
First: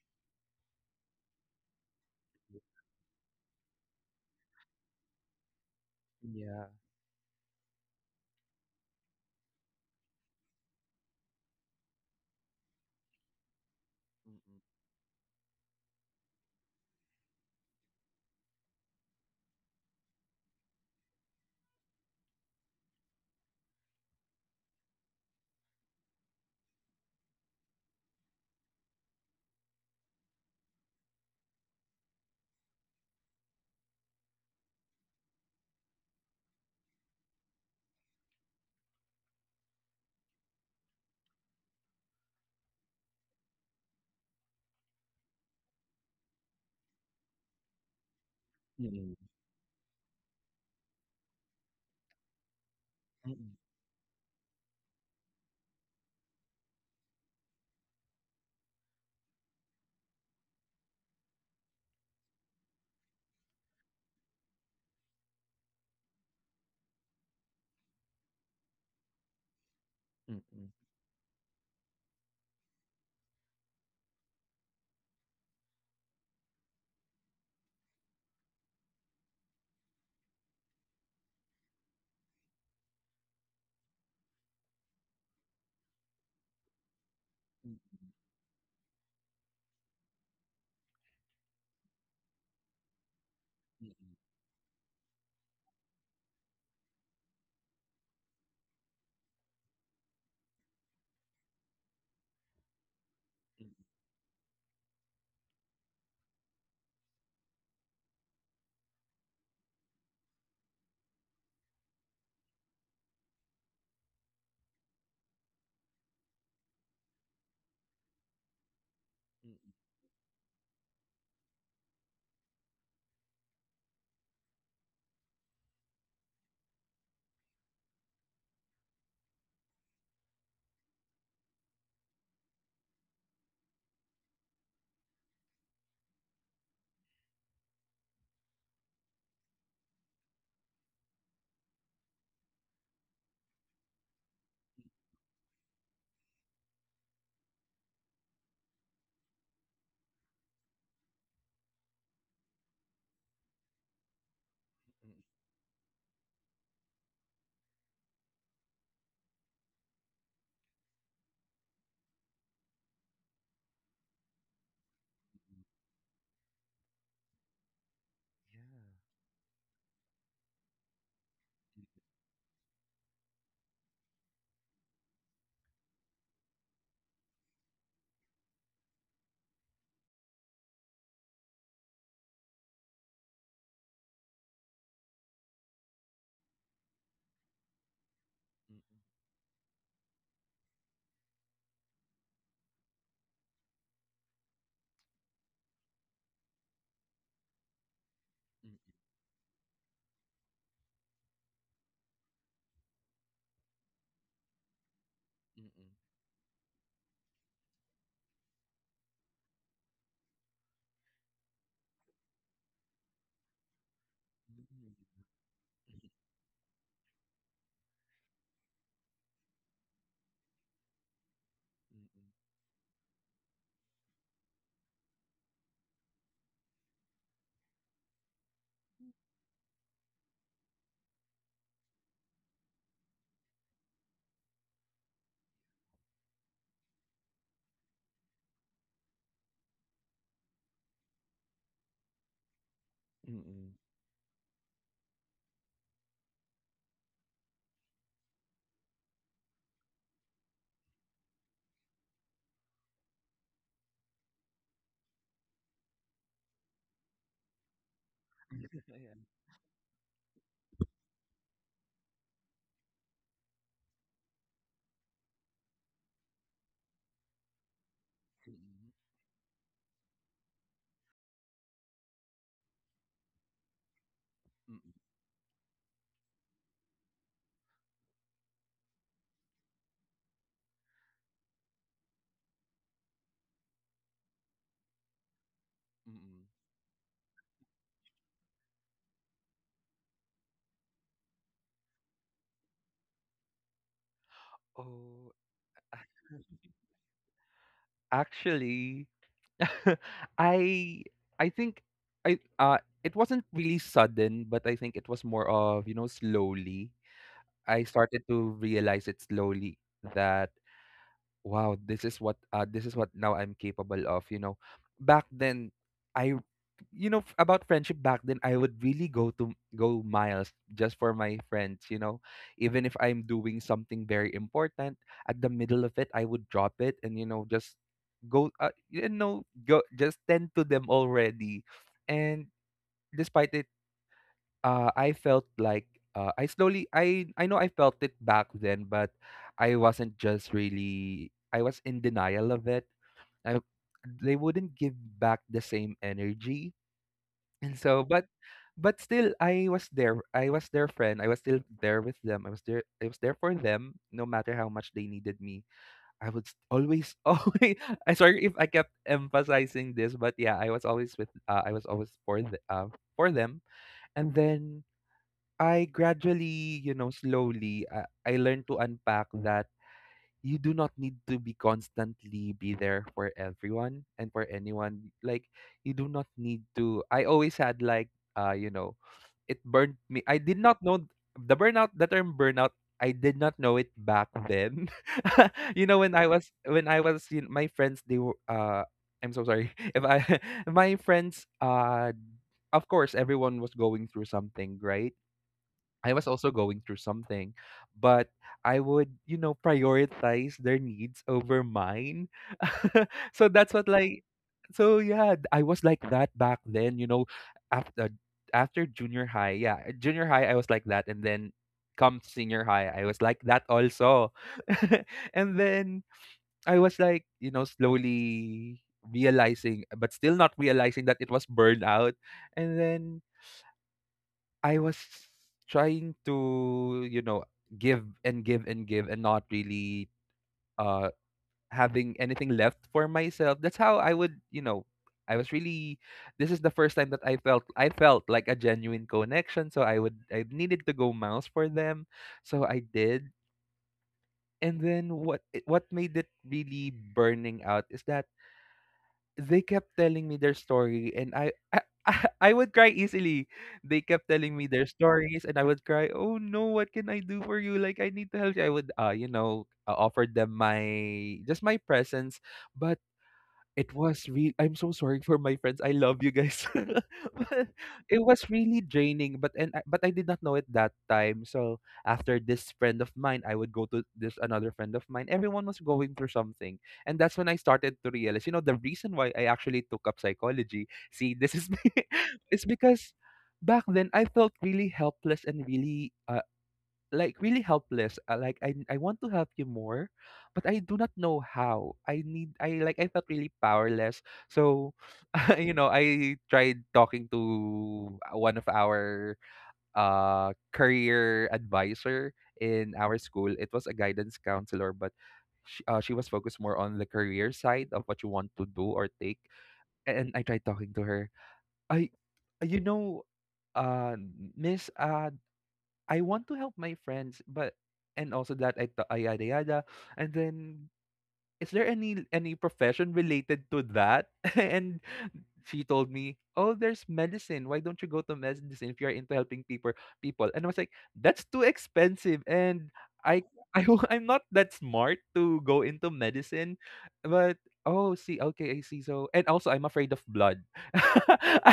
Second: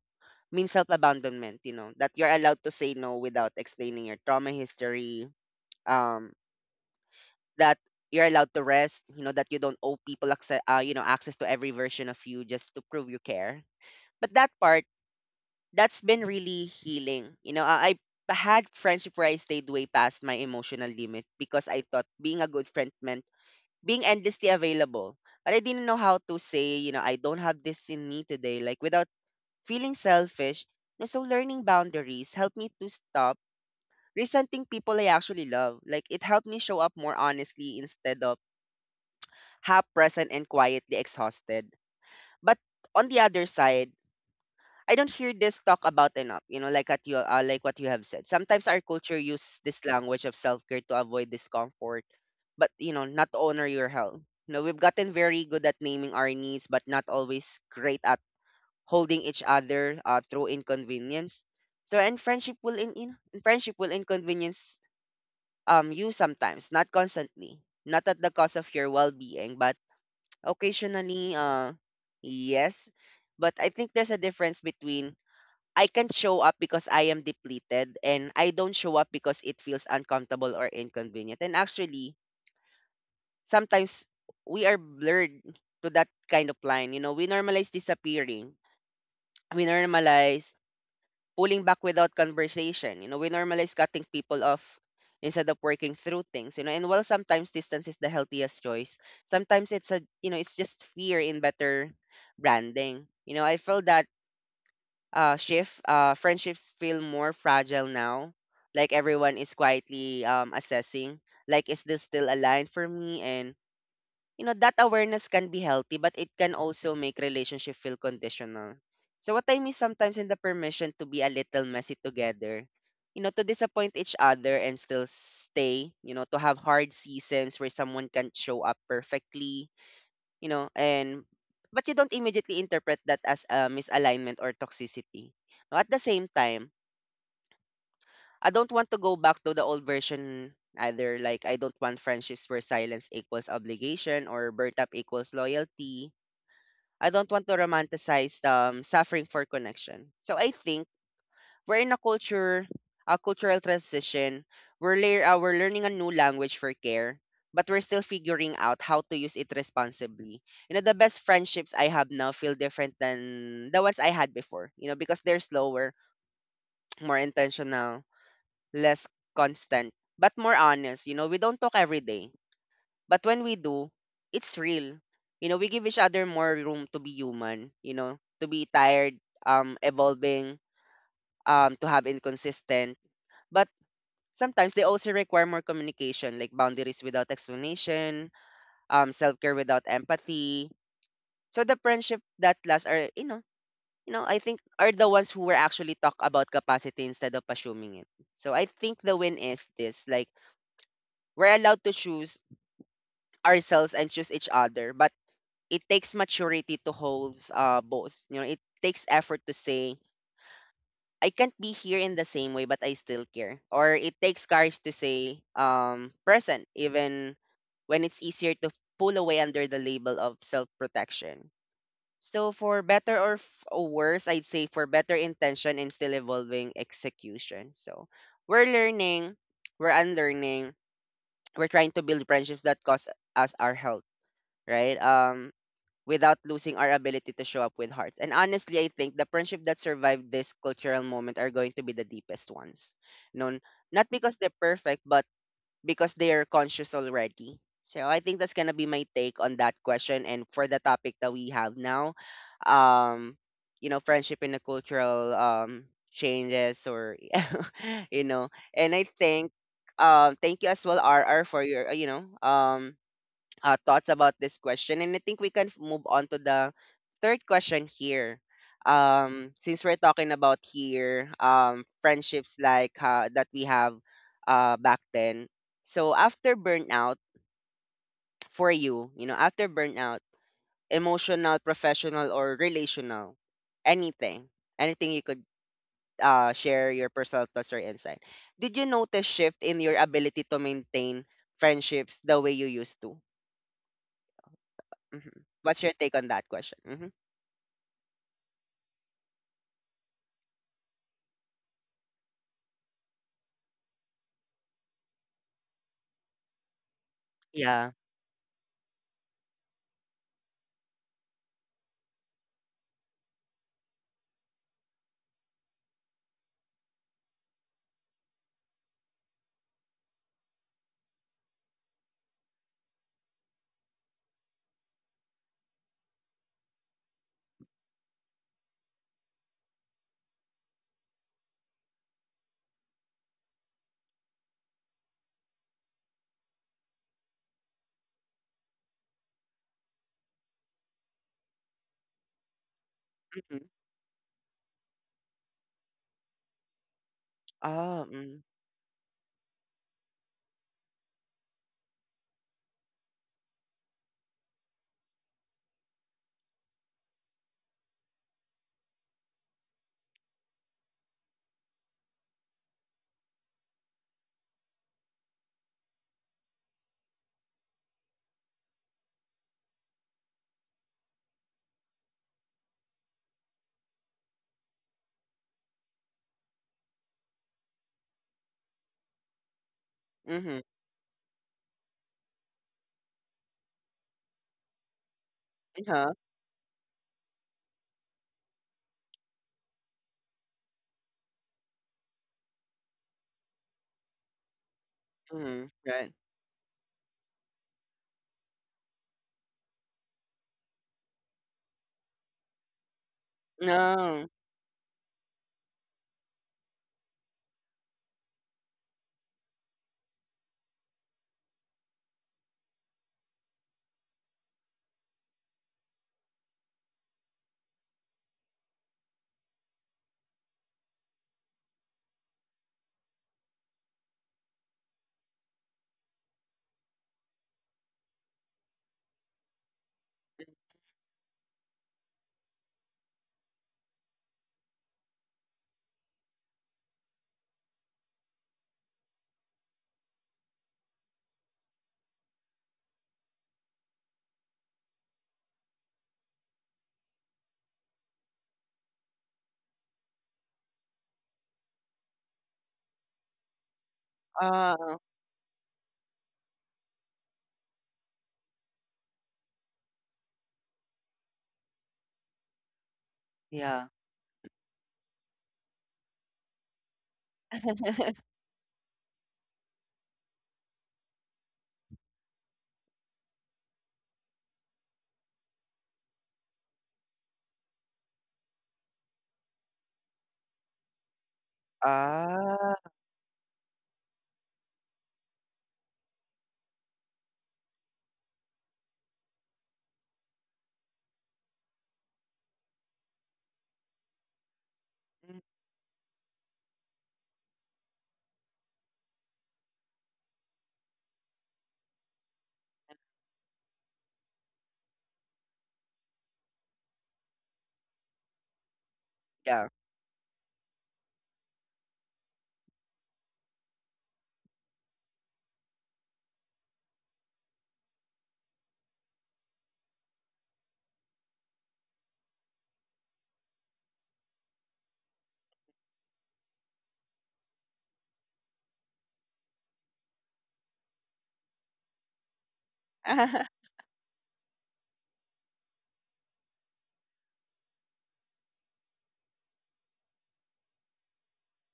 means self-abandonment, you know, that you're allowed to say no without explaining your trauma history, um, Yeah. that you're allowed to rest, you know, that you don't owe people access, you know, access to every version of you just to prove you care. But that Mm. part, that's been really healing. I had friendship where I stayed way past my emotional limit because I thought being a good friend meant being endlessly available. But I didn't know how to say, you know, I don't have this in me today, like without feeling selfish. And so learning boundaries helped me to stop resenting people I actually love. Like it helped me show up more honestly instead of half present and quietly exhausted. But on the other side, I don't hear this talk about enough, you know, like at you, like what you have said. Sometimes our Mm. culture use this language of self-care to avoid discomfort, but you know, not to Mm. honor your health. You know, we've gotten very good at naming our needs, but not always great at holding each other through inconvenience. So and friendship will inconvenience you sometimes, not constantly, not at the cost of your well-being, but Mm. Mm. occasionally yes. But I think there's a difference between I can't show up because I am depleted and I don't show up because it feels uncomfortable or inconvenient. And actually, sometimes we are blurred to that kind of line. You know, we Mm. Mm. Mm. Mm. Mm. Yeah. Mm. Mm. normalize Mm. Mm. Mm. Mm. (laughs) disappearing. We normalize pulling back without conversation. You know, we normalize cutting people off instead of working through things. You know, and while sometimes distance is the healthiest choice, sometimes it's a, you know, it's just fear in better branding. You know, I Yeah. feel that shift friendships feel more fragile now. Like everyone is quietly assessing, like is this still aligned for me, and you know, that awareness can be healthy, but it can also make relationship feel conditional. So what I mean sometimes in the permission to be a little messy together, you know, to disappoint each other and still stay, you know, to have hard seasons where someone can't show up perfectly, you know, and but you don't immediately interpret that as a misalignment or toxicity. Now, at the same time, I don't want to go back to the old version either. Like, I don't want friendships where silence equals obligation or burnt up equals loyalty. I don't want to romanticize suffering for connection. So I think we're in a culture, a cultural transition. We're learning a new language for care, but we're still figuring out how to use it responsibly. You know, the best friendships I have now feel different than the ones I had before, you know, because they're slower, more intentional, less constant, but more honest. You know, we don't talk every day. But when we do, it's real. You know, we give each other more room to be human, to be tired, evolving, to have inconsistent. But sometimes they also require more communication, like boundaries without explanation, self care without empathy. So the friendship that last are, I think are the ones who were actually talk about capacity instead of assuming it. So I think the win is this, like we're allowed to choose ourselves and choose each other, but it takes maturity to hold both. You know, it takes effort to say I can't be here in the same way, but I still care. Or it takes courage to say present, even when it's easier to pull away under the label of self-protection. So for better or worse, I'd say for better intention and still evolving execution. So we're learning, we're unlearning, we're trying to build friendships that cost us our health, right? Without losing our ability to show up with heart. And honestly, I think the friendship that survived this cultural moment are going to be the deepest ones. No, not because they're perfect, but because they are conscious already. So I think that's gonna be my take on that question. And for the topic that we have now, um, you know, friendship in the cultural changes or (laughs) you know, and I think thank you as well, RR, for your you know thoughts about this question. And I think we can move on to the third question here. Since we're talking about here friendships like that we have Mm. back then. So after burnout, for you, you know, after burnout, emotional, professional, or relational, anything, anything you could Mm. Mm. Share your personal thoughts or insight. Did you notice shift in your ability to maintain friendships the way you used to? Oh. Mhm. What's your take on that (laughs) question? Mm-hmm. Actually, (laughs) I I think I it wasn't really sudden, but I think it was more of, you know, slowly. I Yeah, started to realize it slowly that, wow, this is what now I'm capable of, you know. Back then, I you know, about friendship, back then, I would really go miles just for my friends, you know. Even if I'm doing something very important, at the middle of it I would drop it, and you know, just go, you know, go just tend to them already. And despite it, I felt like, I slowly, I know I felt it back then, but I wasn't just really I was in denial of it. mhm. I, they wouldn't give back the same energy, and so, Oh, but mm. Still I was there. I was their friend. I was still there with them. I was there. I was there for them, no matter how much they needed me. I would always (laughs) always. I, sorry if I kept emphasizing this, but, yeah, I was always with. I was always for the, for them. And then I gradually, you know, slowly, I learned to unpack that you do not need to be constantly be there for everyone and for anyone. Like, you do not need to. I always had, like, you know, it burned me. I did Mhm. not know the burnout, the term burnout. I did not know it back then. (laughs) You know, Uh-huh, when I was, you my friends, they were, I'm so sorry. (laughs) If I, (laughs) my friends, of course, everyone was going through something, right? mhm, I right. was also going through something, but I would, you know, prioritize their needs over mine. (laughs) So that's what, like, No. so, yeah, I was like that back then, you know, after, after junior high. Yeah, junior high I was like that, and then come senior high, I was like that also. (laughs) And then I was like, you know, slowly realizing but still not realizing that it was burnout. And then I was trying to, you know, give and give and give and not really uh having anything left for myself. That's how I would, you know, I was really, this is the first time that I felt, I felt like a genuine connection, so I would, I needed to go mouse for them. So I did. And then what what made it really burning out is that they kept telling me their story, and I (laughs) I would cry easily. They kept telling me their Oh, stories and I would cry, "Oh no, what can I do for you? Like I need to help you." I would you know, offer them my, just my presence, but yeah. it was real, I'm so sorry for my friends. I love you guys. (laughs) But it was really draining, but I did not know it that time. So after this friend of mine, I would go to this another friend of mine. Everyone was going through something, and that's when I started to realize, you know, the reason why I actually took up psychology. See, this is (laughs) it's Ah, because back then I felt really helpless and really, like really helpless. Like I want to help you more, but I do not know how. I like I felt really powerless. So, mm, (laughs) you know, I tried talking to, one of our, career advisor in our school. It was a guidance counselor, but she was focused more on the career side of what you want to do or take. yeah. And I tried talking to her. I you know uh miss I want to help my friends, but and also that I yada yada, and then is there any profession related to that? (laughs) And she told me, "Oh, there's medicine. Why don't you go to medicine if you're into helping people?" And I was like, "That's too expensive, and I, (laughs) (laughs) I'm not that smart to go into medicine." But oh, see, okay, I see. So, and also, I'm afraid of blood. (laughs)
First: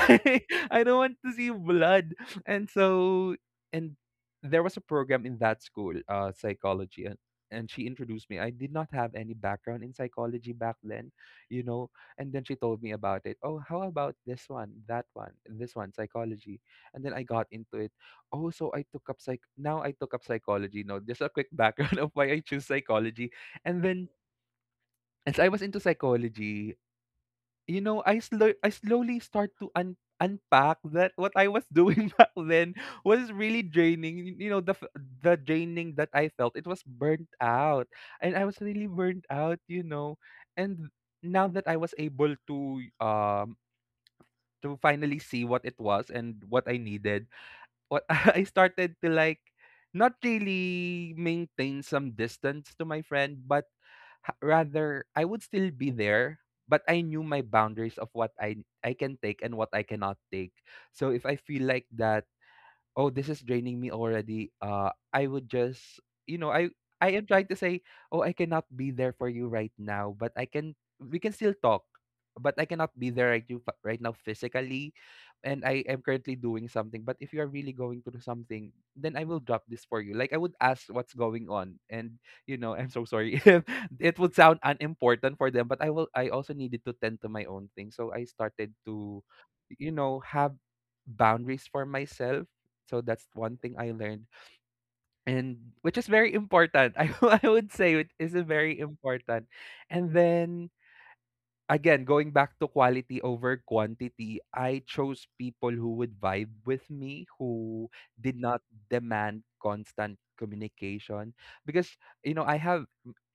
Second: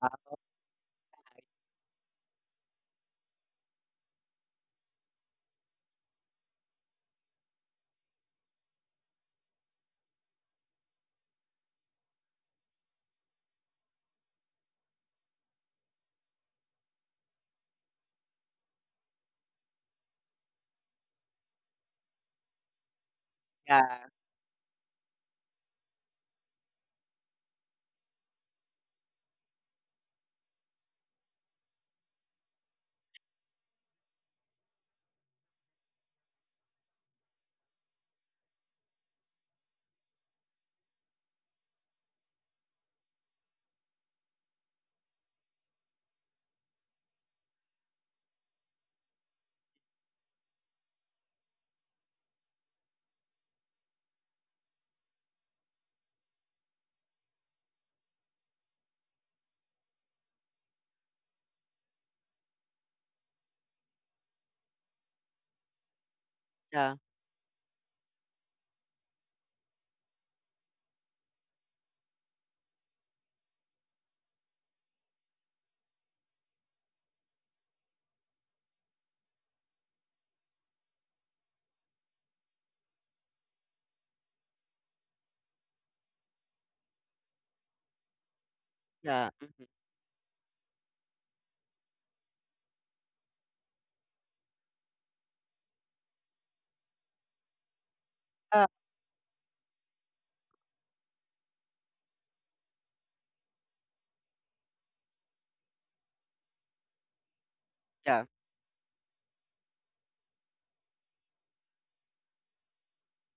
Ah, I don't want to see blood, and so, and there was a program in that school, psychology, and she introduced me. I did not have any background in psychology back then, you know. And then she told me about it. Oh, how about this one, that one, this one, psychology. And then I got into it. I took up psychology. No, just a quick background (laughs) of why I choose psychology. And yeah, then as I was into psychology, you know, I slowly start to unpack that what I was doing (laughs) back then was really draining. You know, the draining that I felt, it was burnt out, and I was really burnt out. You know, and now that I was able um to finally see what it was and what I needed, what, (laughs) I started to like not really maintain some distance to my friend, but rather I would still be there, but I knew my boundaries of what I can take and what I cannot take. So if I feel like that, oh, this is draining me already, I would just, you know yeah, I am trying to say, oh, I cannot be there for you right now, but I can we can still talk, but I cannot be there right, you, right now physically, and I am currently doing something, but if you are really going through something, then I will drop this for you. Like I would ask what's going on, and you know, I'm so sorry (laughs) if it would sound unimportant for them, but I also needed to tend to my own thing. So I started to, yeah, mhm. you know, have boundaries for myself. So that's one thing I learned, and which is very important. (laughs) I would say it is a Ah, very important. And then again, going back to quality over quantity, I chose people who would vibe with me, who yeah, did not demand constant communication. Because, you know, I have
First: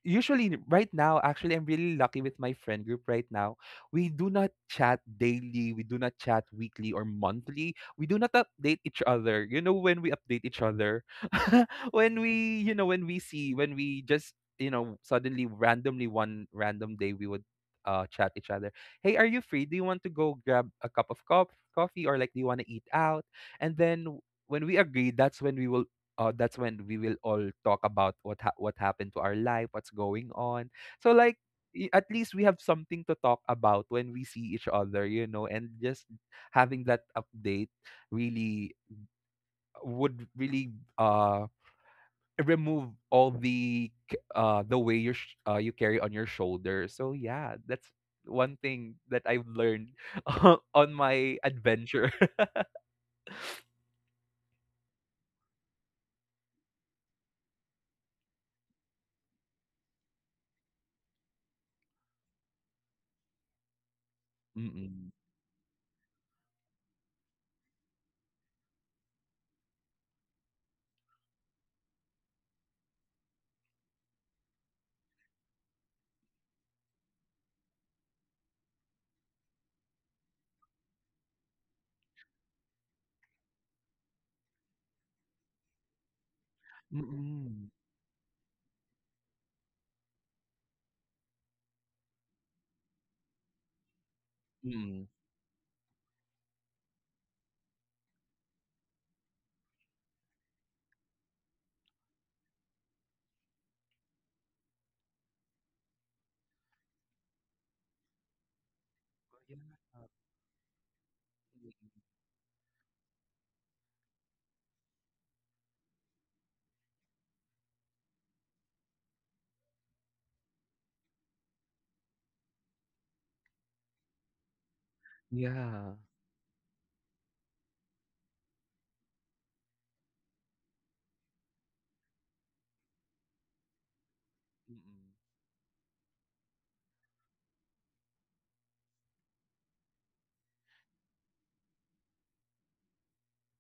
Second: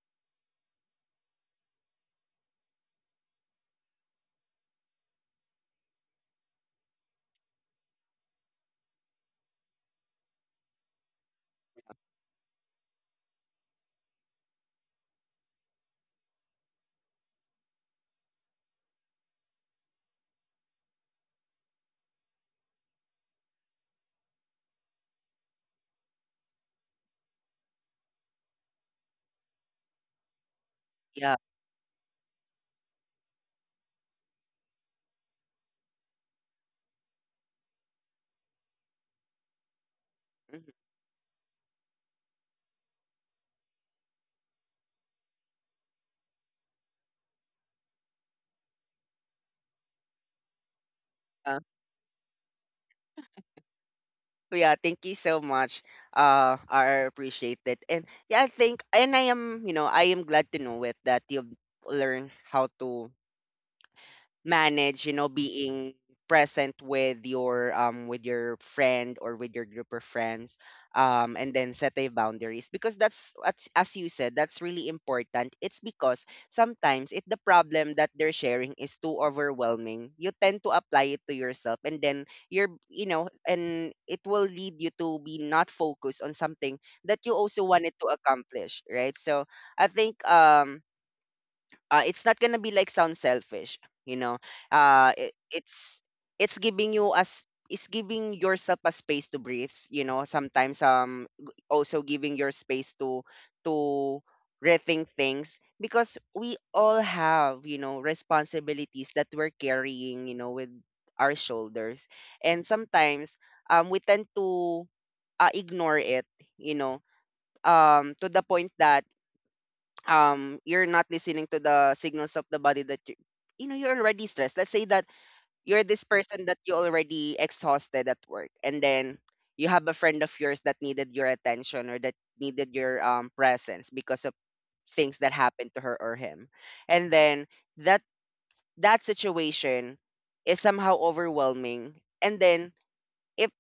usually right now, actually, I'm really lucky with my friend group right now. We do not chat daily, we do not chat weekly or monthly. We do not update each other. You know, when we update each other, (laughs) when we just, you know, suddenly, randomly, one random day, we would chat each other, hey, are you free, do you want to go grab a cup of coffee, or like do you want to eat out, and then w- when we agree, that's when we will all talk about what what happened to our life, what's going on. So yeah. like, at least we have something to talk about when we see each other, you know, and just having that update really would really Mhm. Remove all the the way you you carry on your shoulder. So yeah, that's one thing that I've learned (laughs) on my adventure. Yeah, thank you so much. I appreciate it. And yeah, I think, and I am, you know, I am glad to know it that you've learned how to (laughs) manage Mm-mm. you know being present with your friend or with your group of friends and then set a boundaries because that's as you said that's really important it's because sometimes if the problem that they're sharing is too overwhelming you tend to apply it to yourself and then you're you know and it will lead you to be not focused on something that you also Mm-mm. wanted to accomplish right so I think it's not gonna be like sound selfish you know Mm-mm. uh it, it's it's giving you as it's giving yourself a space to breathe you know sometimes also giving your space to to rethink things because we all have you know responsibilities that we're carrying you know with our shoulders and sometimes we tend to ignore it you know to the point that you're not listening to the signals of the body that you know you're already stressed let's say that you're Yeah. this person that you already exhausted at work and then you have a friend of yours that needed your attention or that needed your presence because of Mm-mm. things that happened to her or him and then that that situation is somehow overwhelming and then if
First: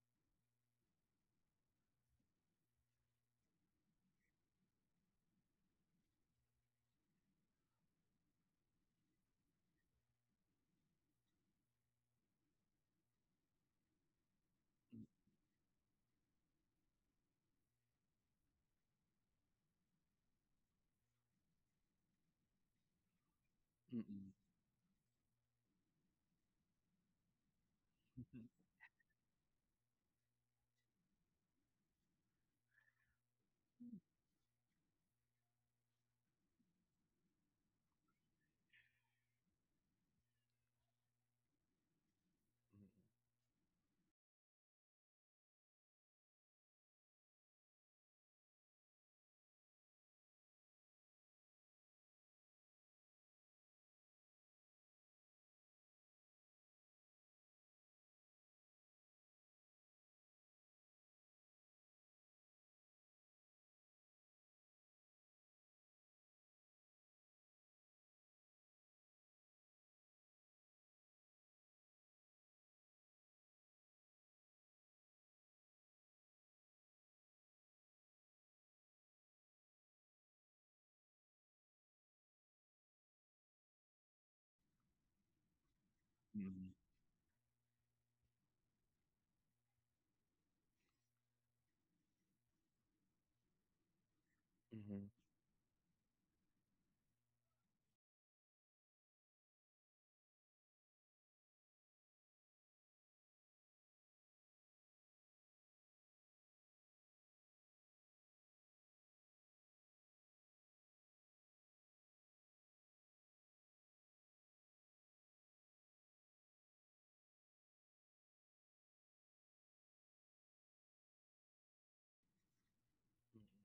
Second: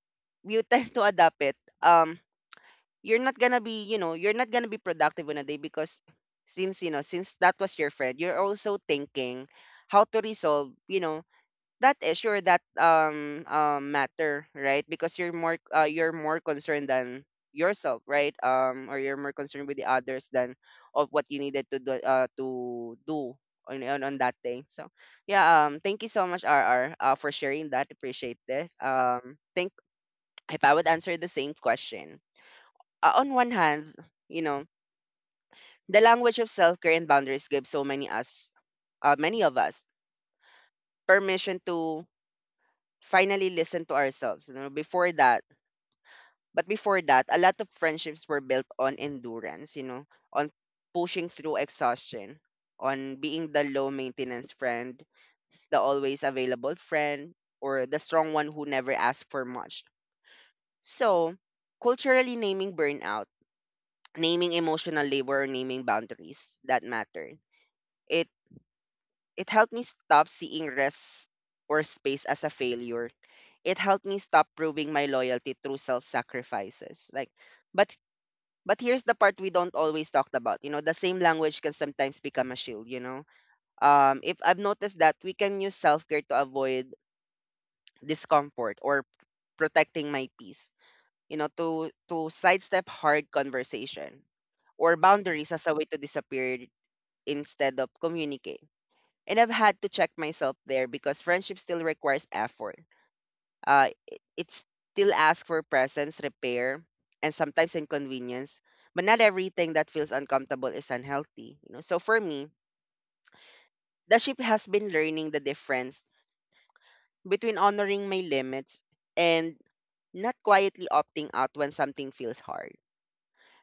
you tend to adapt it um you're not gonna be you know you're not gonna be productive on a day because since you know since that was your friend you're also thinking how to resolve you know that issue or that matter right because you're more concerned than yourself right or you're more concerned with the others than of what you needed to do to do on, on Mm-mm. that day so yeah thank you so much rr for sharing that appreciate this think if I would answer the same question on one hand, you know, the language of self-care and boundaries gives so many us many of us permission to finally listen to ourselves, you know, before that. But before that, a lot of friendships were built on endurance, you know, on pushing through exhaustion, on being the low maintenance friend, the always available friend, or the strong one who never asks for much. So, culturally naming burnout, naming emotional labor, or naming boundaries that matter it It helped me stop seeing rest or space as a failure. It helped me stop proving my loyalty through self-sacrifices. Like, but but here's the part we don't always talk about. You know, the same language can sometimes become a shield. You know, if I've noticed that we can use self-care to Mm-mm. avoid discomfort or protecting my peace. You know, to sidestep hard conversation Mm-mm. or Mm-mm. boundaries as a way to disappear instead of communicate and I've had to check myself there because friendship still requires effort. It still asks for presence, repair, and sometimes inconvenience. But not everything that feels uncomfortable is unhealthy. You know, so for me, the ship has been learning the difference between honoring my limits and not quietly opting out when something feels hard.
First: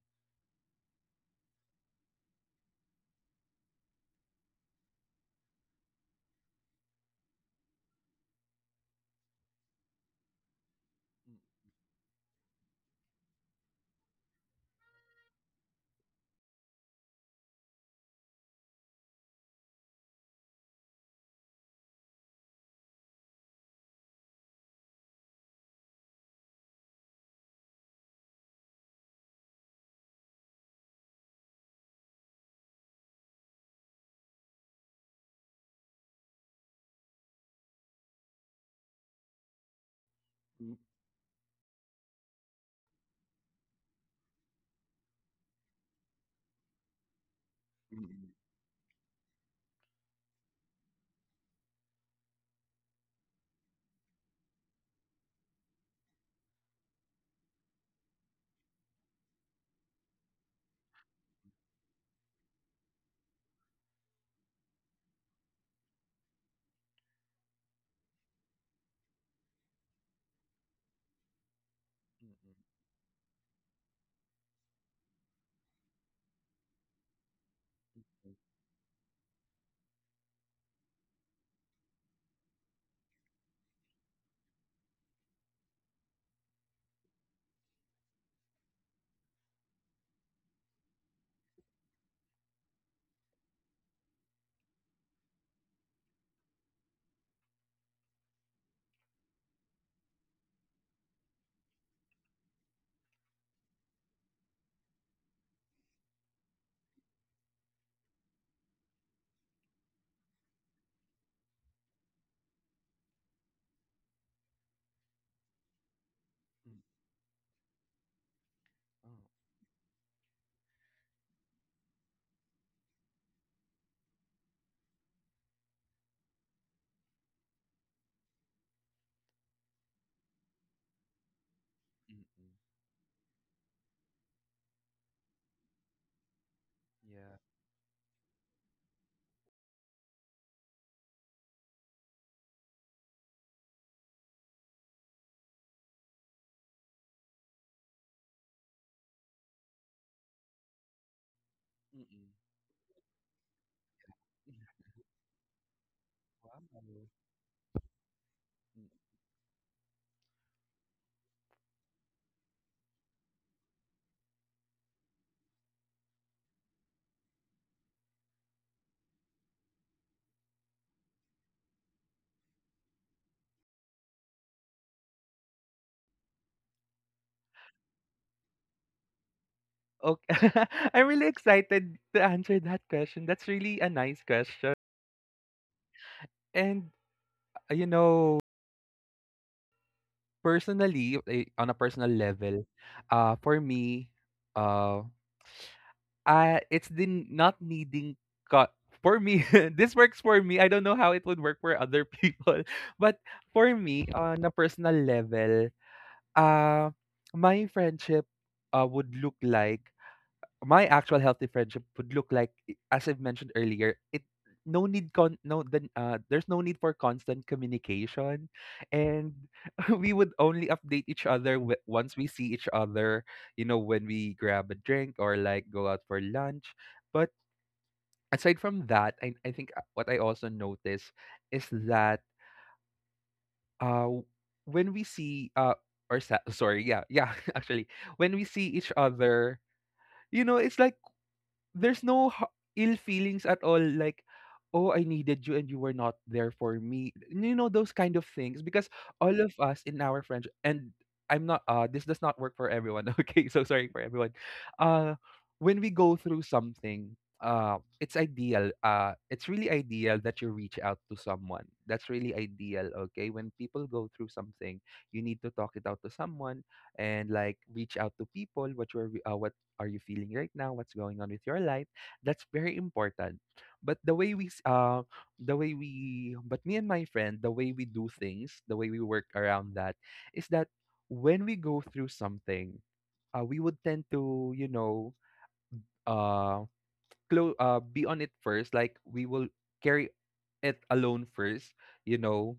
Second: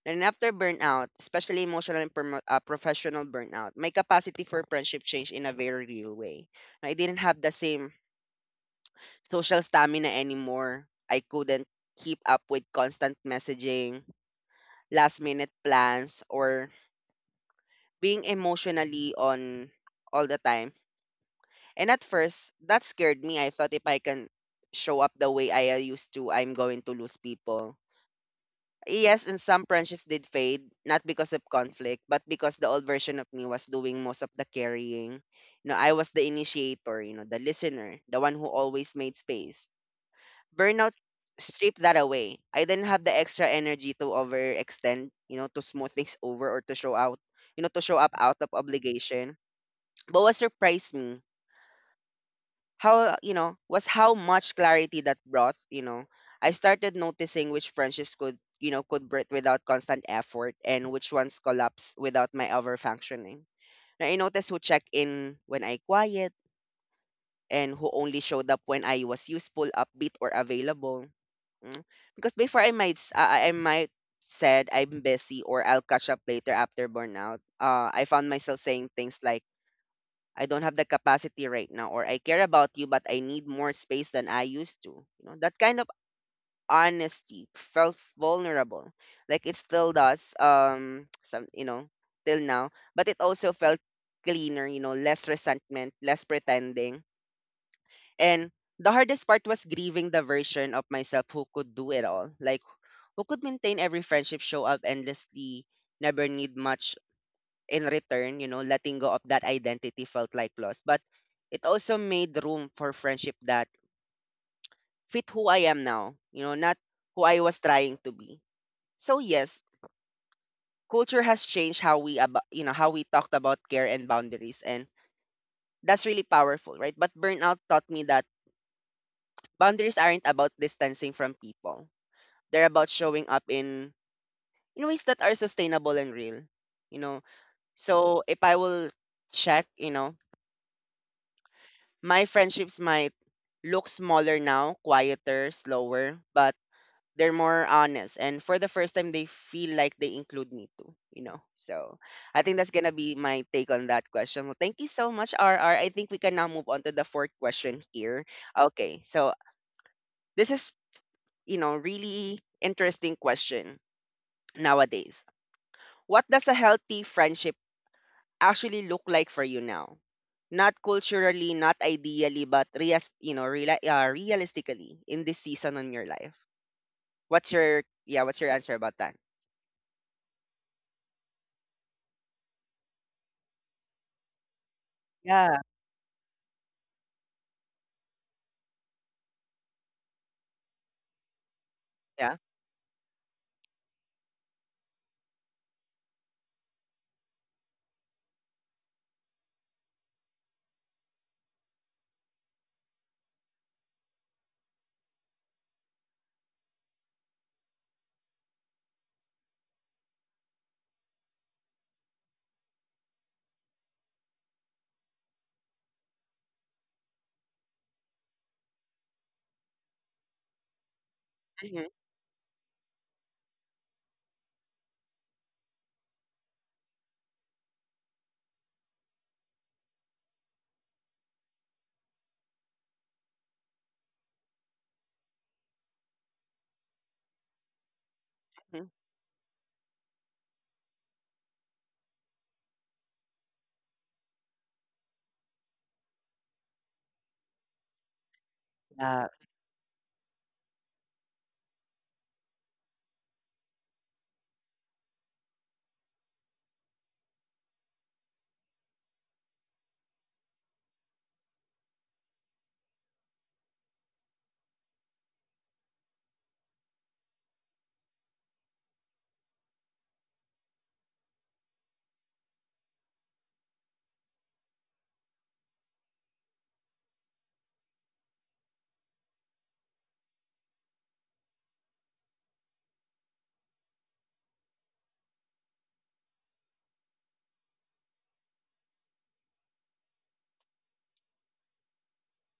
And after burnout, especially emotional and professional burnout, my capacity for friendship changed in a very real way. I didn't have the same social stamina anymore. I couldn't keep up with constant messaging, last minute plans, or being emotionally on all the time. And at first, that scared me. I thought if I can show up the way I used to, I'm going to lose people. Yes, and some friendships did fade, not because of conflict, but because the old version of me was doing most of the carrying. You know, I was the initiator, you know, the listener, the one who always made space burnout stripped that away. I didn't have the extra energy to overextend, you know, to smooth things over or to show out, you know, to show Mm-mm. up Mm-mm. out of obligation. But what surprised me, how, you know, was how much clarity that brought, you know. I started noticing which friendships could, you know, could breathe without constant effort and which ones collapse without my overfunctioning. And I noticed who check in when I quiet and who only showed up when I was useful, upbeat, or available. Mm. Because Mm-mm. before I might s- I might said I'm busy or I'll catch up later after burnout. I found myself saying things like I don't have the capacity right now or I care about you but I need more space than I used to. You know, that kind of honesty felt vulnerable. Like it still does some you know till now, but it also felt cleaner, you know, less resentment, less pretending and the hardest part was grieving the version of myself who could do it all. Like, who could maintain every friendship, show up endlessly, never need much in return, you know, letting go of that identity felt like loss. But it also made room for friendship that fit who I am now, you know, not who I was trying to be. So, yes, culture has changed how we, about, you know, how we talked about care and boundaries. And that's really powerful, right? But burnout taught me that boundaries aren't about distancing from people Oh, mm-mm. They're about showing up in ways that are sustainable and real, you know. Yeah. So if I will check, you know, my friendships might look smaller now, quieter, slower, but they're more honest and for the first time they feel like they include me too, you know. So Mm-mm. I think that's gonna be my take on that question. Well, thank you so much, RR. I think we can now Wow. move on to the fourth question here. Okay, so this is you know really interesting question nowadays. What does a healthy friendship actually look like for you now? Not culturally, not ideally, but reas you know, real, realistically in this season in your life. What's your yeah? What's your answer about that? Okay. (laughs) I'm really excited to answer that question. That's really a nice question. Yeah. And, you know, personally, on a personal Yeah. level, for me, uh, I it's the not needing cut for me. (laughs) This works for me. I don't know how it would work for other people, (laughs) but for me, on a personal level, uh, my friendship would look like my actual healthy friendship would look like, as I've mentioned earlier, it no need con no then there's no need for constant communication, and (laughs) we would only update each other Hmm. once we see each other, you know, when we grab a drink or like go out for lunch. But aside from that, I think, what I also notice is that w- when we see or sa- (laughs) sorry, yeah (laughs) actually, when we see Hmm. each other, you know, it's like there's no h- ill feelings at all, like, oh, I needed you and you were not there for me, you know, those kind of things. Because Yeah. all of us in our friendship, and I'm not this does not work for everyone, (laughs) okay, so sorry for everyone. uh when we go through something, it's ideal, it's really ideal that you reach out to someone. That's really ideal. Okay, when people go through something, you need to talk it out to someone, and like reach out to people, what are you feeling right now, what's going on with your life? That's very important. But the way we, s- the way we, but me and my friend, the way we do things, the way we work around that, is that when we go through something, we would tend to, you know, uh, be on it first. Like we will carry it alone first, you know,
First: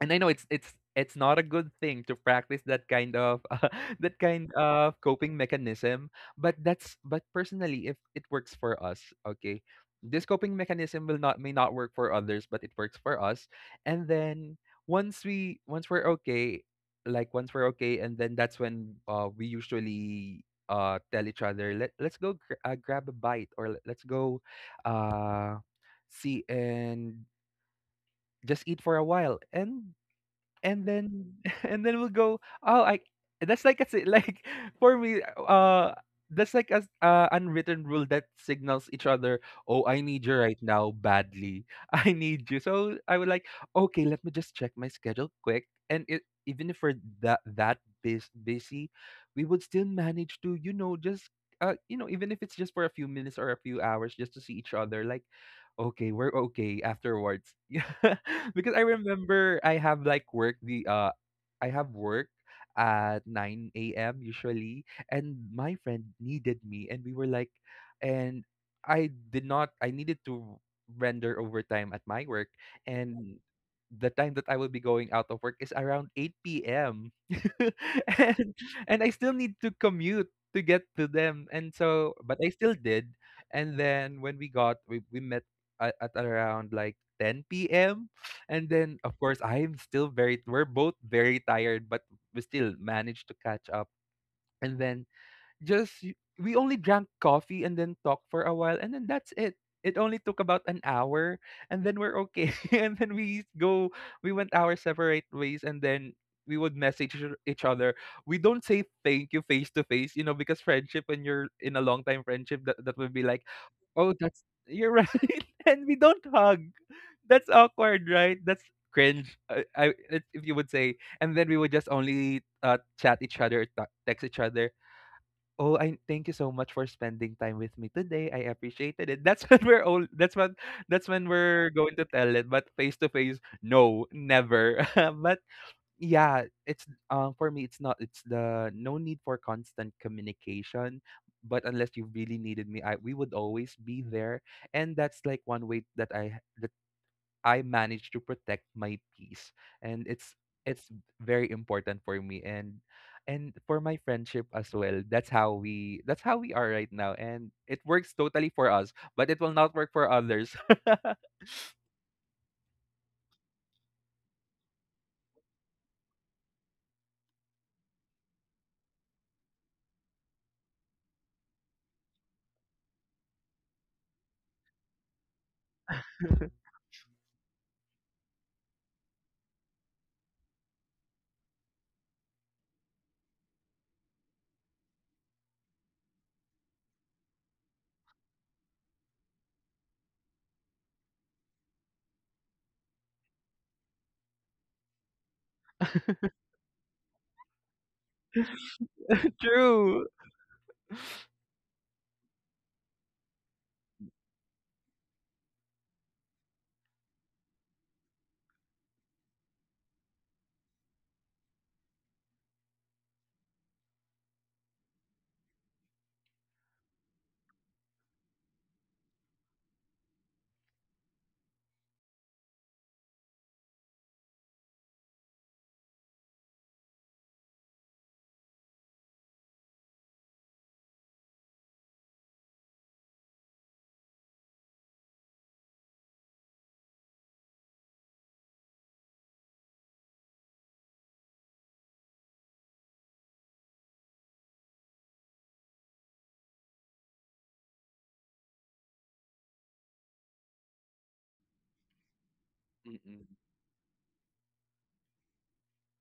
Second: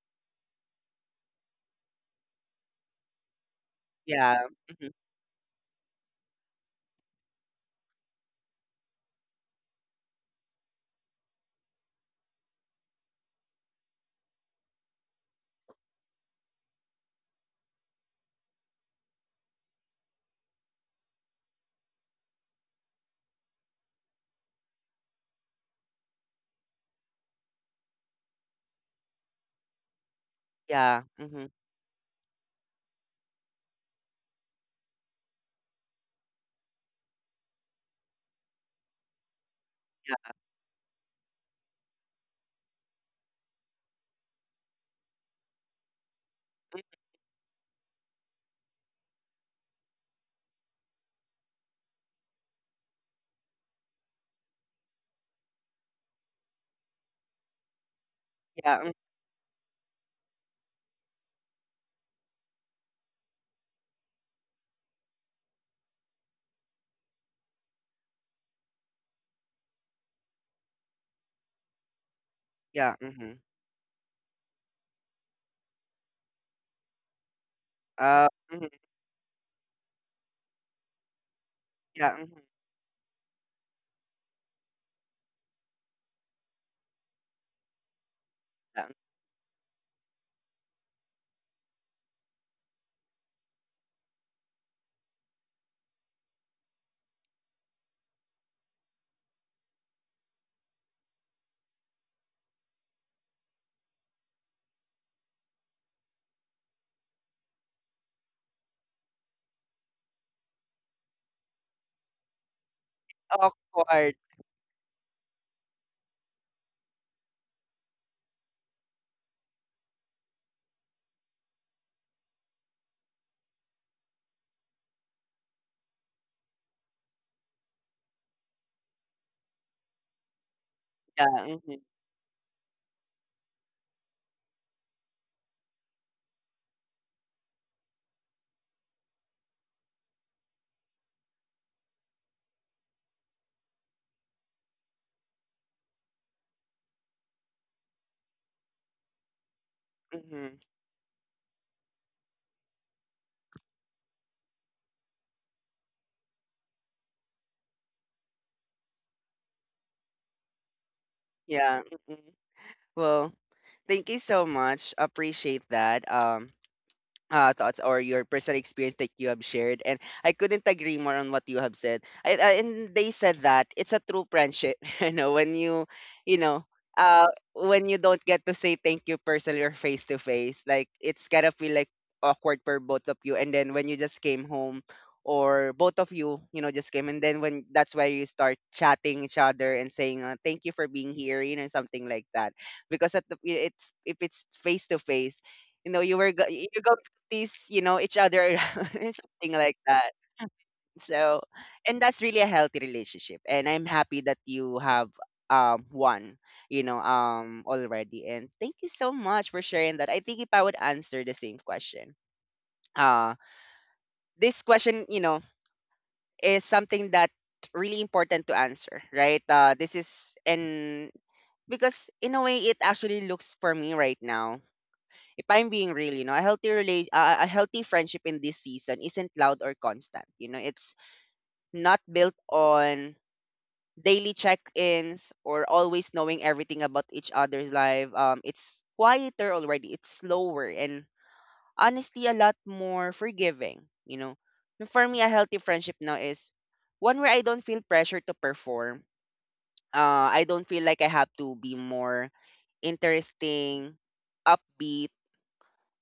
and I know it's not a good thing to practice that kind of (laughs) that Yeah. kind Hmm. of coping mechanism, but personally, if it works for us, okay, this coping mechanism will not may not work for others, but it works for us. And then once we're okay, like once we're okay, and then that's when, we usually tell each other, let's go grab a bite, or let's go uh see and just eat for a while, and Yeah. then Hmm. (laughs) and then we'll go, oh I that's like a like, (laughs) for me, uh that's like a unwritten rule that signals each other, oh, I need you right now badly. (laughs) I need you. So I would like, okay, let me just check my schedule quick, and even if we're that that busy, we would still manage to, you know, just, you know, even if it's just for a few minutes or a few hours, just to see each other. Like, okay, we're okay afterwards. (laughs) Yeah. Because Yeah. I Mm. remember I have work at 9 a.m. usually, and my friend needed me, and we were like, and I did not I needed to render overtime at my work, Yeah. Hmm. and the time that I will be going out of work is around 8 p.m. (laughs) And mhm. I still need to commute to get to them, and Yeah. so, but Mhm, I still did. And then when we got we met at around like 10 p.m. And yeah. then, of course, we're both very tired, but we still managed to catch up. And then just, we only drank coffee and then talked for a while. And then that's it. It only took about an hour, and then we're okay. (laughs) And then we went our separate ways, and then we would message each other. We don't say thank you face to face, you know, because friendship, when you're in a long time friendship, that would be like, oh, Awkward. that's, you're right. (laughs) And we don't hug. That's awkward, right? That's cringe. I If you would say, and then we would just only, chat each other, text each other. Oh, I thank you so much for spending time with me today. I appreciated it. That's (laughs) when we're old. That's what. That's Yeah. when we're Hmm. going to tell it. But face to face, no, never. (laughs) But yeah, it's for me, it's the no need for constant communication, but unless you really needed me, I we would always be there. And that's like one way that I manage to protect my peace. And Hmm. it's very important for me and for my friendship as well. That's how we are right now. And it works totally for us, but it will not work for others. (laughs) Yeah. Hmm. Well, thank you so much. Appreciate that. Thoughts or your personal experience that you have shared. And I couldn't agree more on what you have said. And they said that it's a true friendship, (laughs) you know, when you, you know, uh, when you don't get to say thank you personally or face to face, like it's kind of feel like awkward for both of you. And then when you just came home or both of you, you know, just came and then when that's where you start chatting each other and saying, thank you for being here, you know, something like that. Because at the, it's, if it's face to face, you know you you tease, you know, each other around, (laughs) something like True. that. So, and that's really a healthy relationship. And I'm happy that you have one, you know, already. And thank you so much for sharing that. I think if I would answer the same question, uh, this question, you know, is something that really important to answer, right? This is and because in a way it actually looks for me right now if I'm being real, you know, a a healthy friendship in this season isn't loud or constant. You know, it's not built on daily check-ins or always knowing everything about each other's life. It's quieter already. It's slower and honestly a lot more forgiving. You know, for me, a healthy friendship now is one where I don't feel pressure to perform. I don't feel like I have to be more Mm-mm, interesting, upbeat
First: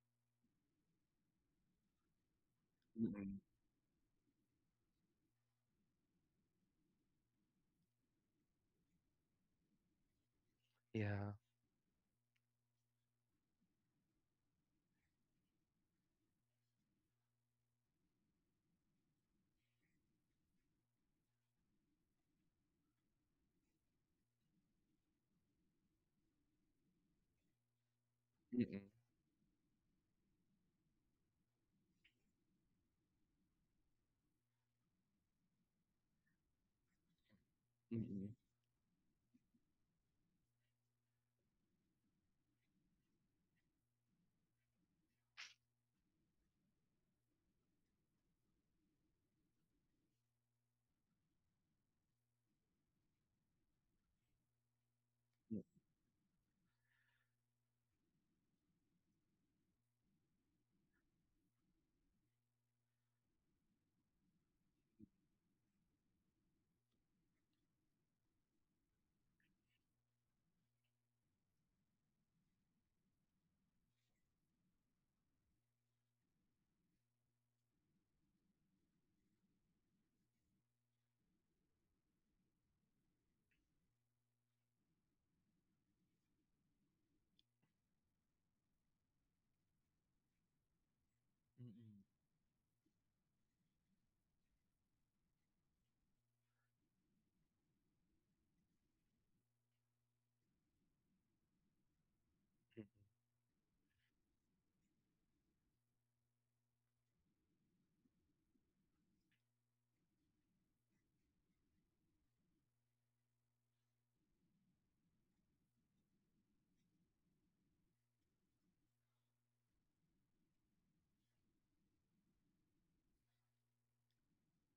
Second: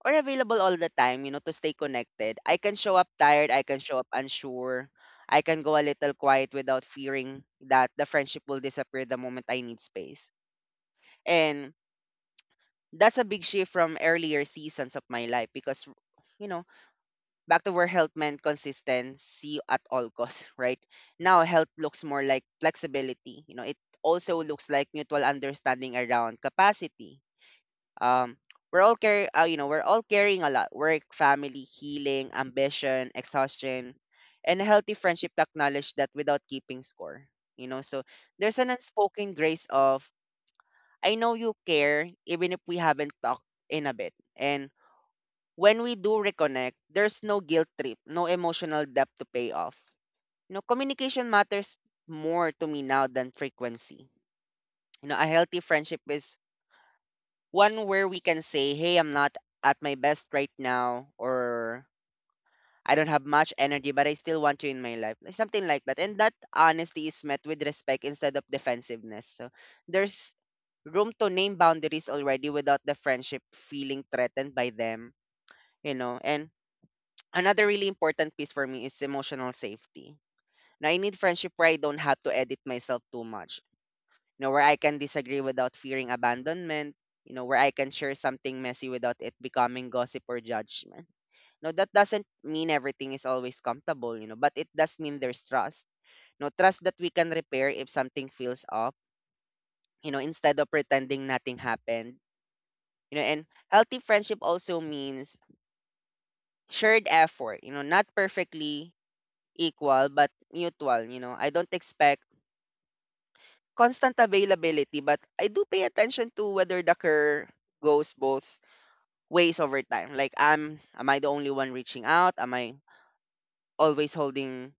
or available all the time, you know, to stay connected. I can show up mm-mm. tired, I can show up unsure. I can go a little quiet without fearing that the friendship will disappear the moment I need space. Yeah. And that's a big shift from earlier seasons of my life because you know, back to where health meant consistency at all costs, (laughs) right? Now health looks more like flexibility. You know, it also looks like mutual understanding around capacity, um Mm-mm, we're all carry you know, we're all carrying a lot: work, family, healing, ambition, exhaustion. And a healthy friendship to acknowledge that without keeping score, you know. So mm-mm. there's an unspoken grace of I know you care even if we haven't talked in a bit. And when we do reconnect, there's no guilt trip, no emotional debt to pay off, you know. Communication matters more to me now than frequency, you know. A healthy friendship is one where we can say, "Hey, I'm not at my best right now," or, "I don't have much energy, but I still want you in my life," like something like that. And that honesty is met with respect instead of defensiveness. So there's room to name boundaries already without the friendship feeling threatened by them, you know. And another really important piece for me is emotional safety. Now, I need friendship where I don't have to edit myself too much, you know, where I can disagree without fearing abandonment, you know, where I can share something messy without it becoming gossip or judgment. No, that Mm, doesn't mean everything is always comfortable, you know, but it does mean there's trust. No, trust that we can repair if something feels off, you know, instead of pretending nothing happened. mm, You know, and healthy friendship also means shared effort, you know, not perfectly equal, but mutual, you know. I don't expect constant availability, but I do pay attention to whether the care goes both ways over time. Like I'm am I the only one reaching out? Am I always holding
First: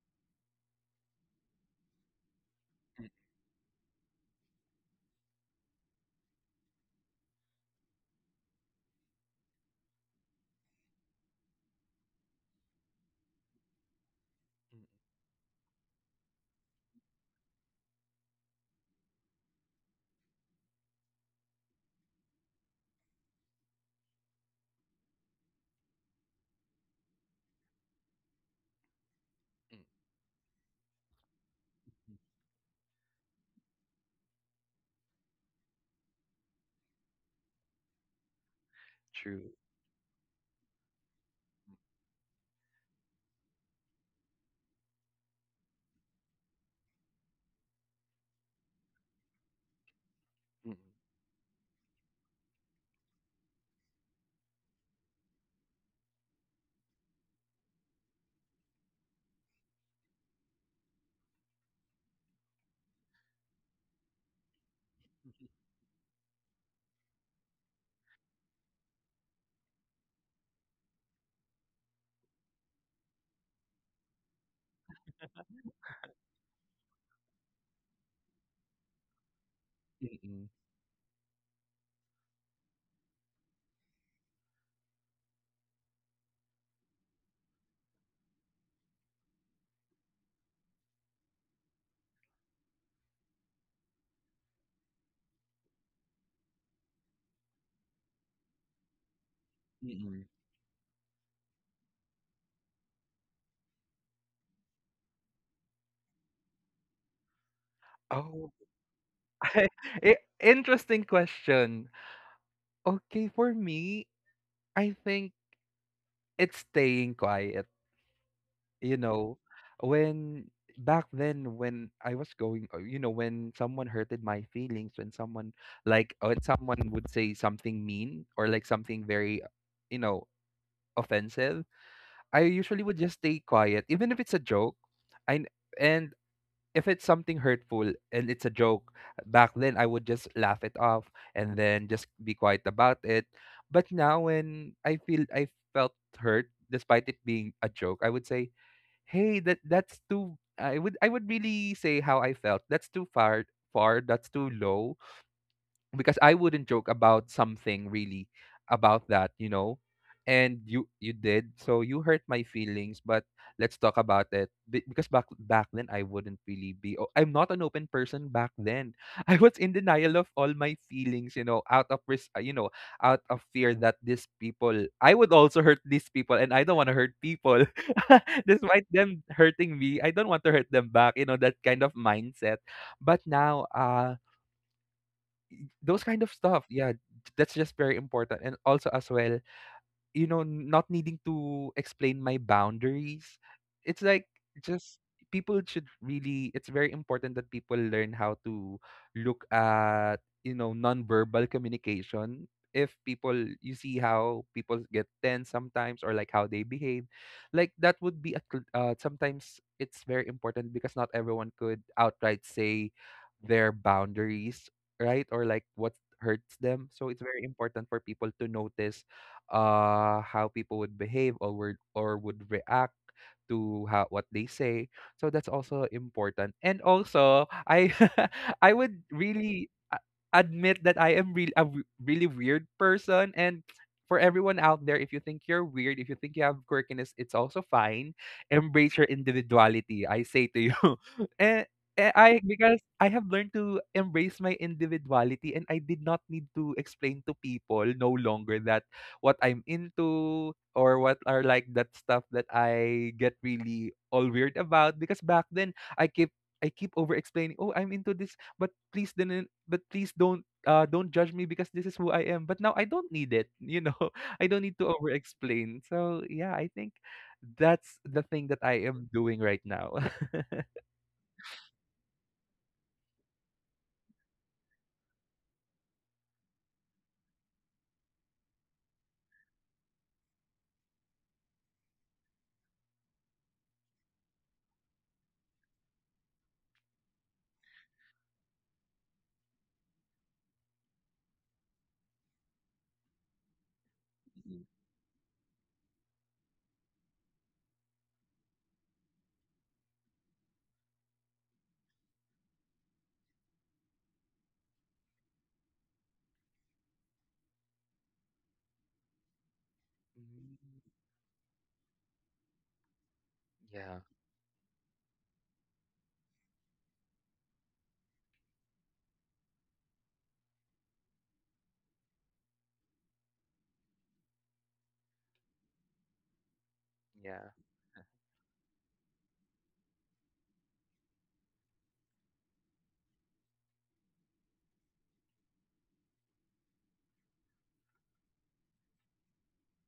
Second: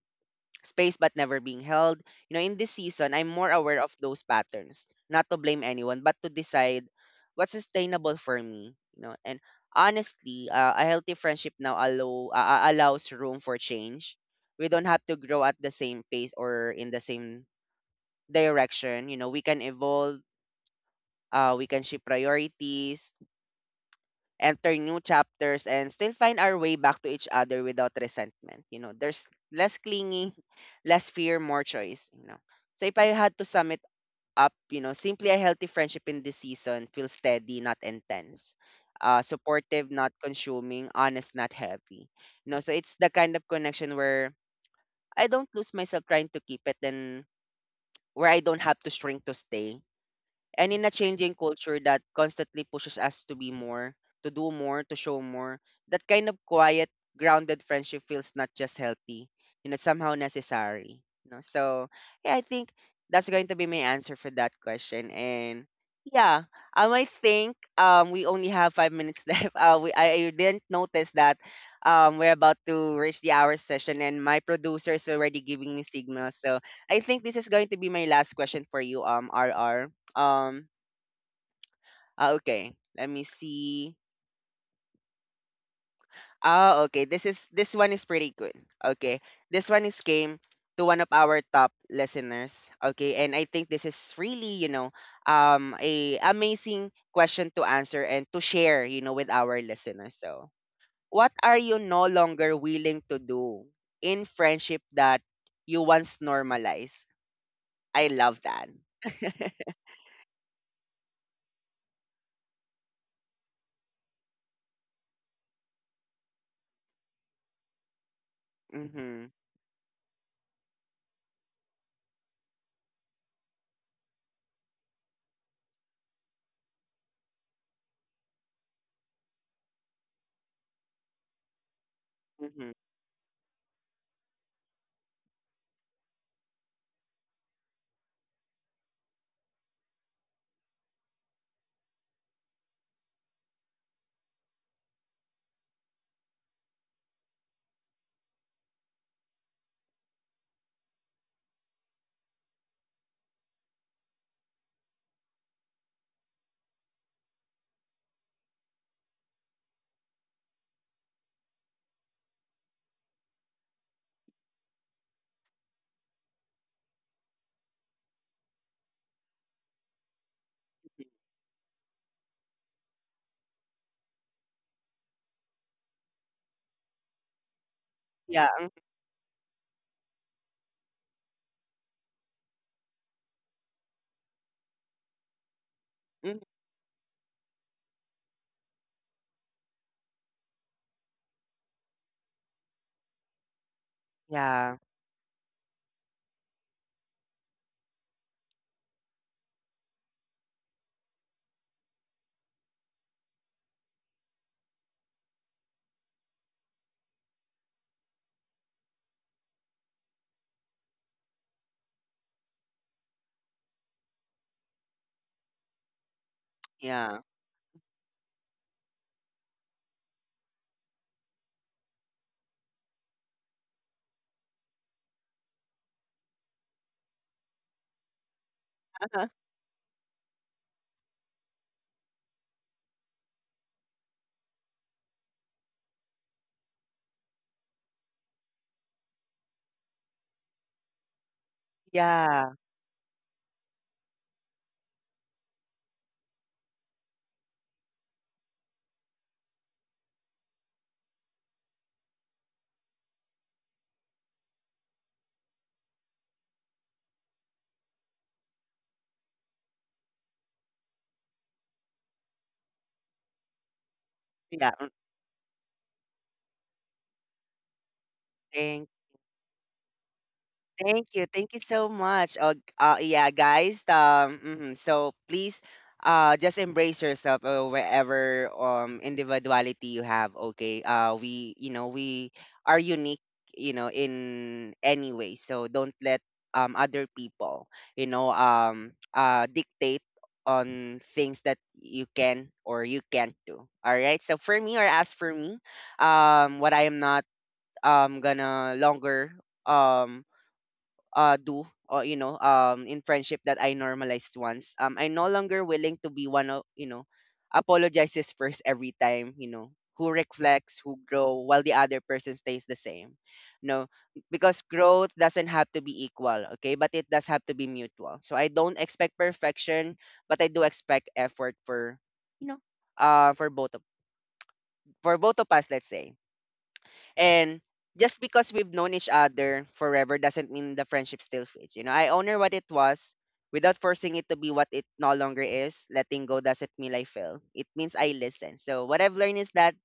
space but never being held? You know, in this season, I'm more aware of those patterns. Not to blame anyone, but to decide what's sustainable for me, you know. And honestly, a healthy friendship now allows room for change. We mm, don't have to grow at the same pace or in the same direction. You know, we can evolve, we can shift priorities, enter new chapters and still find our way back to each other without resentment. You know, there's less mm, clinging, less fear, more choice, you know. So if I had to sum it up, you know, simply a healthy friendship in this season feels steady, not intense. True. Supportive, not consuming, honest, not heavy. You know, so it's the kind of connection where I don't lose myself trying to keep it and where I don't have to shrink to stay, and Mm, in a changing culture that constantly pushes us to be more, to do more, to show more, that kind of quiet, grounded friendship feels not just healthy, you know, somehow necessary. You know? So yeah, I think that's going to be my answer for that question. And yeah, I think we only have 5 minutes (laughs) left. We I didn't notice that we're about to reach the hour session, and my producer is already giving me signals. So I think this is going to be my last question for you, R R. mm, Um, ah, okay. Let me see. Ah, okay. This is this one is pretty good. Okay. This one is came to one of our top listeners. Okay. And I think this is really, you know, a amazing question to answer and to share, you know, with our listeners. mm. So, what are you no longer willing to do in friendship that you once normalized? I love Oh, that. (laughs) (laughs) Interesting question. Okay, for me, I think it's staying quiet. You Mhm. know, when, back then when I was going, you know, when someone hurted my feelings, when someone like, when someone would say something mean or like something very, you know, offensive, I Mhm. usually would just stay quiet, even if it's a joke. I n- and if it's something hurtful and it's a joke, back then I would just laugh it off and then just be quiet about it. But now when I felt hurt despite it being a joke, I would say, "Hey, that's too, I would really say how I felt. That's too far, that's too low, because I wouldn't joke about something really about that, you know. And you did, so you hurt my feelings. But let's talk about it. Because back then I wouldn't really be. I'm not an open person back then." (laughs) I was in denial of all my feelings, you know, you know, out of fear that these people, I would also hurt these people, and I don't want to hurt people, (laughs) Yeah. despite them hurting me. I don't want to hurt them back, you know, that kind of mindset. But now, those kind of Mhm. stuff. Yeah, that's just very important. And also as well, you know, not needing to explain my boundaries. It's like Yeah. just people should really, it's very important that people learn how to look at, you know, nonverbal communication. If people, you see how people get tense sometimes or like how they behave, like that would be a sometimes it's very important, because not everyone could outright say their boundaries, right? Or like what hurts them. So it's Yeah. very important for people to notice how people would behave or would react to how what they say. So that's also important. And also, I (laughs) I would (laughs) really admit that I am really really weird person. And for everyone out there, if you think you're weird, if you think you have quirkiness, it's also fine. Embrace your individuality, I say to you. (laughs) And, I, Yeah, because I have learned to embrace my individuality, and I did not need to explain to people no longer that what I'm into or what are like that stuff that I get really all weird about. Because back then I keep over explaining, "Oh, I'm into this, but please don't, don't judge me because this is who I am." But now I don't need it, you know. (laughs) I don't need yeah. to mm, over explain. So, yeah, I think that's the thing that I Thank, am doing right now. (laughs) thank you, thank you. So much. Oh, yeah, guys. Mhm, so please, just embrace yourself, wherever individuality you have. Okay. We, you know, we are unique. You know, in any way. So don't let other people, you know, dictate on things that you can or you can't do. All right. So for Mhm. me, or as for me, what I am not gonna longer um do, or you know, in friendship that I normalized once. Um, I'm no longer willing to be one of, you know, apologizes first every time, you know, who Mm. reflects, who grow while the other person stays the same. No, Yeah. because growth doesn't have to be equal, okay? But it does have to be mutual. So I don't expect perfection, but I do expect effort for you know, uh for both of for both of us, let's say. Yeah. And just because we've known each other forever doesn't mean the friendship still fits. You know, I honor what it was without forcing it to be what it no longer is. Letting go doesn't mean I fail. It means I listen. So what I've learned is that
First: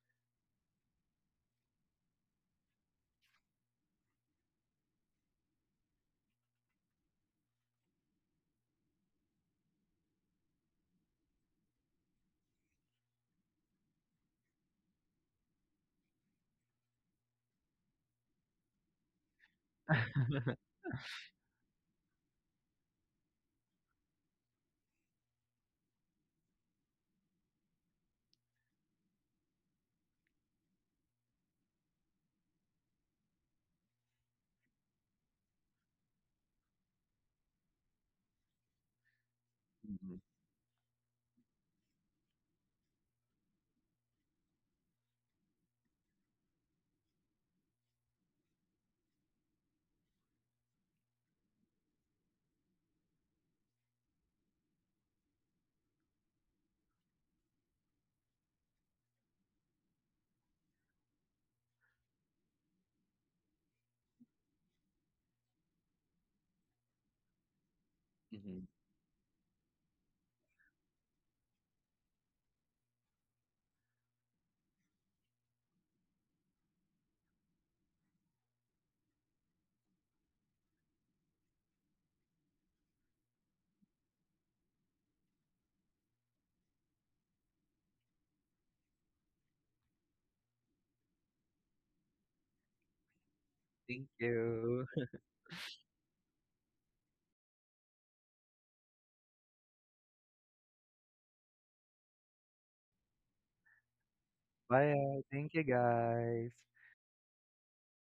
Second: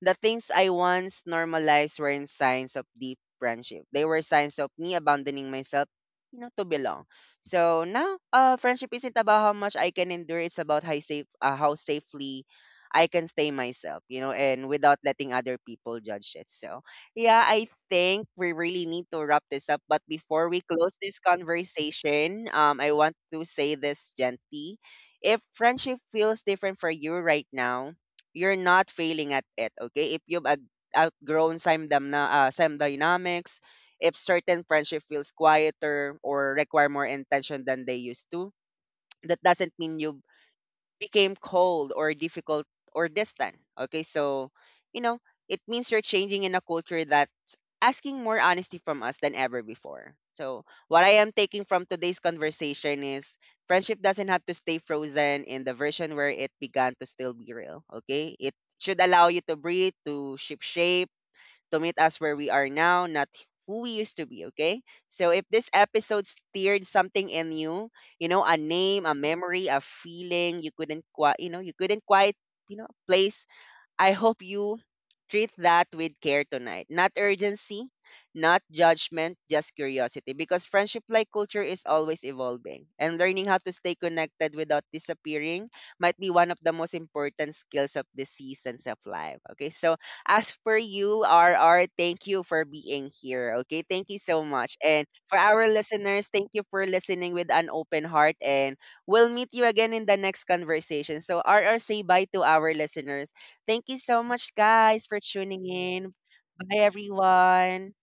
the things I once normalized weren't signs of deep friendship. They were signs of me abandoning myself, you know, to belong. So now, friendship isn't about how much I can endure. It's about how safe, how safely I can stay myself, you know, and without letting other people judge it. So yeah, I think we really need to wrap this up. But before we close this conversation, I want to say this gently. If friendship feels different for you right now, you're not failing at it, okay? If you've outgrown some, some dynamics, if certain friendship feels quieter or require more intention than they used to, that doesn't mean Mhm. you became cold or difficult or distant. Okay, so you know, it means you're changing in a culture that's asking more honesty from us than ever before. So, what I am taking from today's conversation is friendship doesn't have to stay frozen in the version where it began to still be real. Okay, it should allow you to breathe, to ship shape to meet us where we are now, not who we used to be, okay? So if this episode stirred something in you, you know, a Mhm. name, a memory, a feeling you couldn't quite, you know, you couldn't quite, you know, place, I hope you treat that with care tonight. Not urgency, not judgment, just curiosity. Because friendship like culture is always evolving. And learning how to stay connected without disappearing might be one of the most important skills of the seasons of life. Okay, so as for you, RR, thank you for being here. Okay, Thank thank you so much. you. And for our listeners, thank you for listening with an open heart. And we'll meet you again in the next conversation. So, RR, say bye to our listeners. Thank you so much, guys, Bye. for Thank you tuning in. guys. Bye, everyone.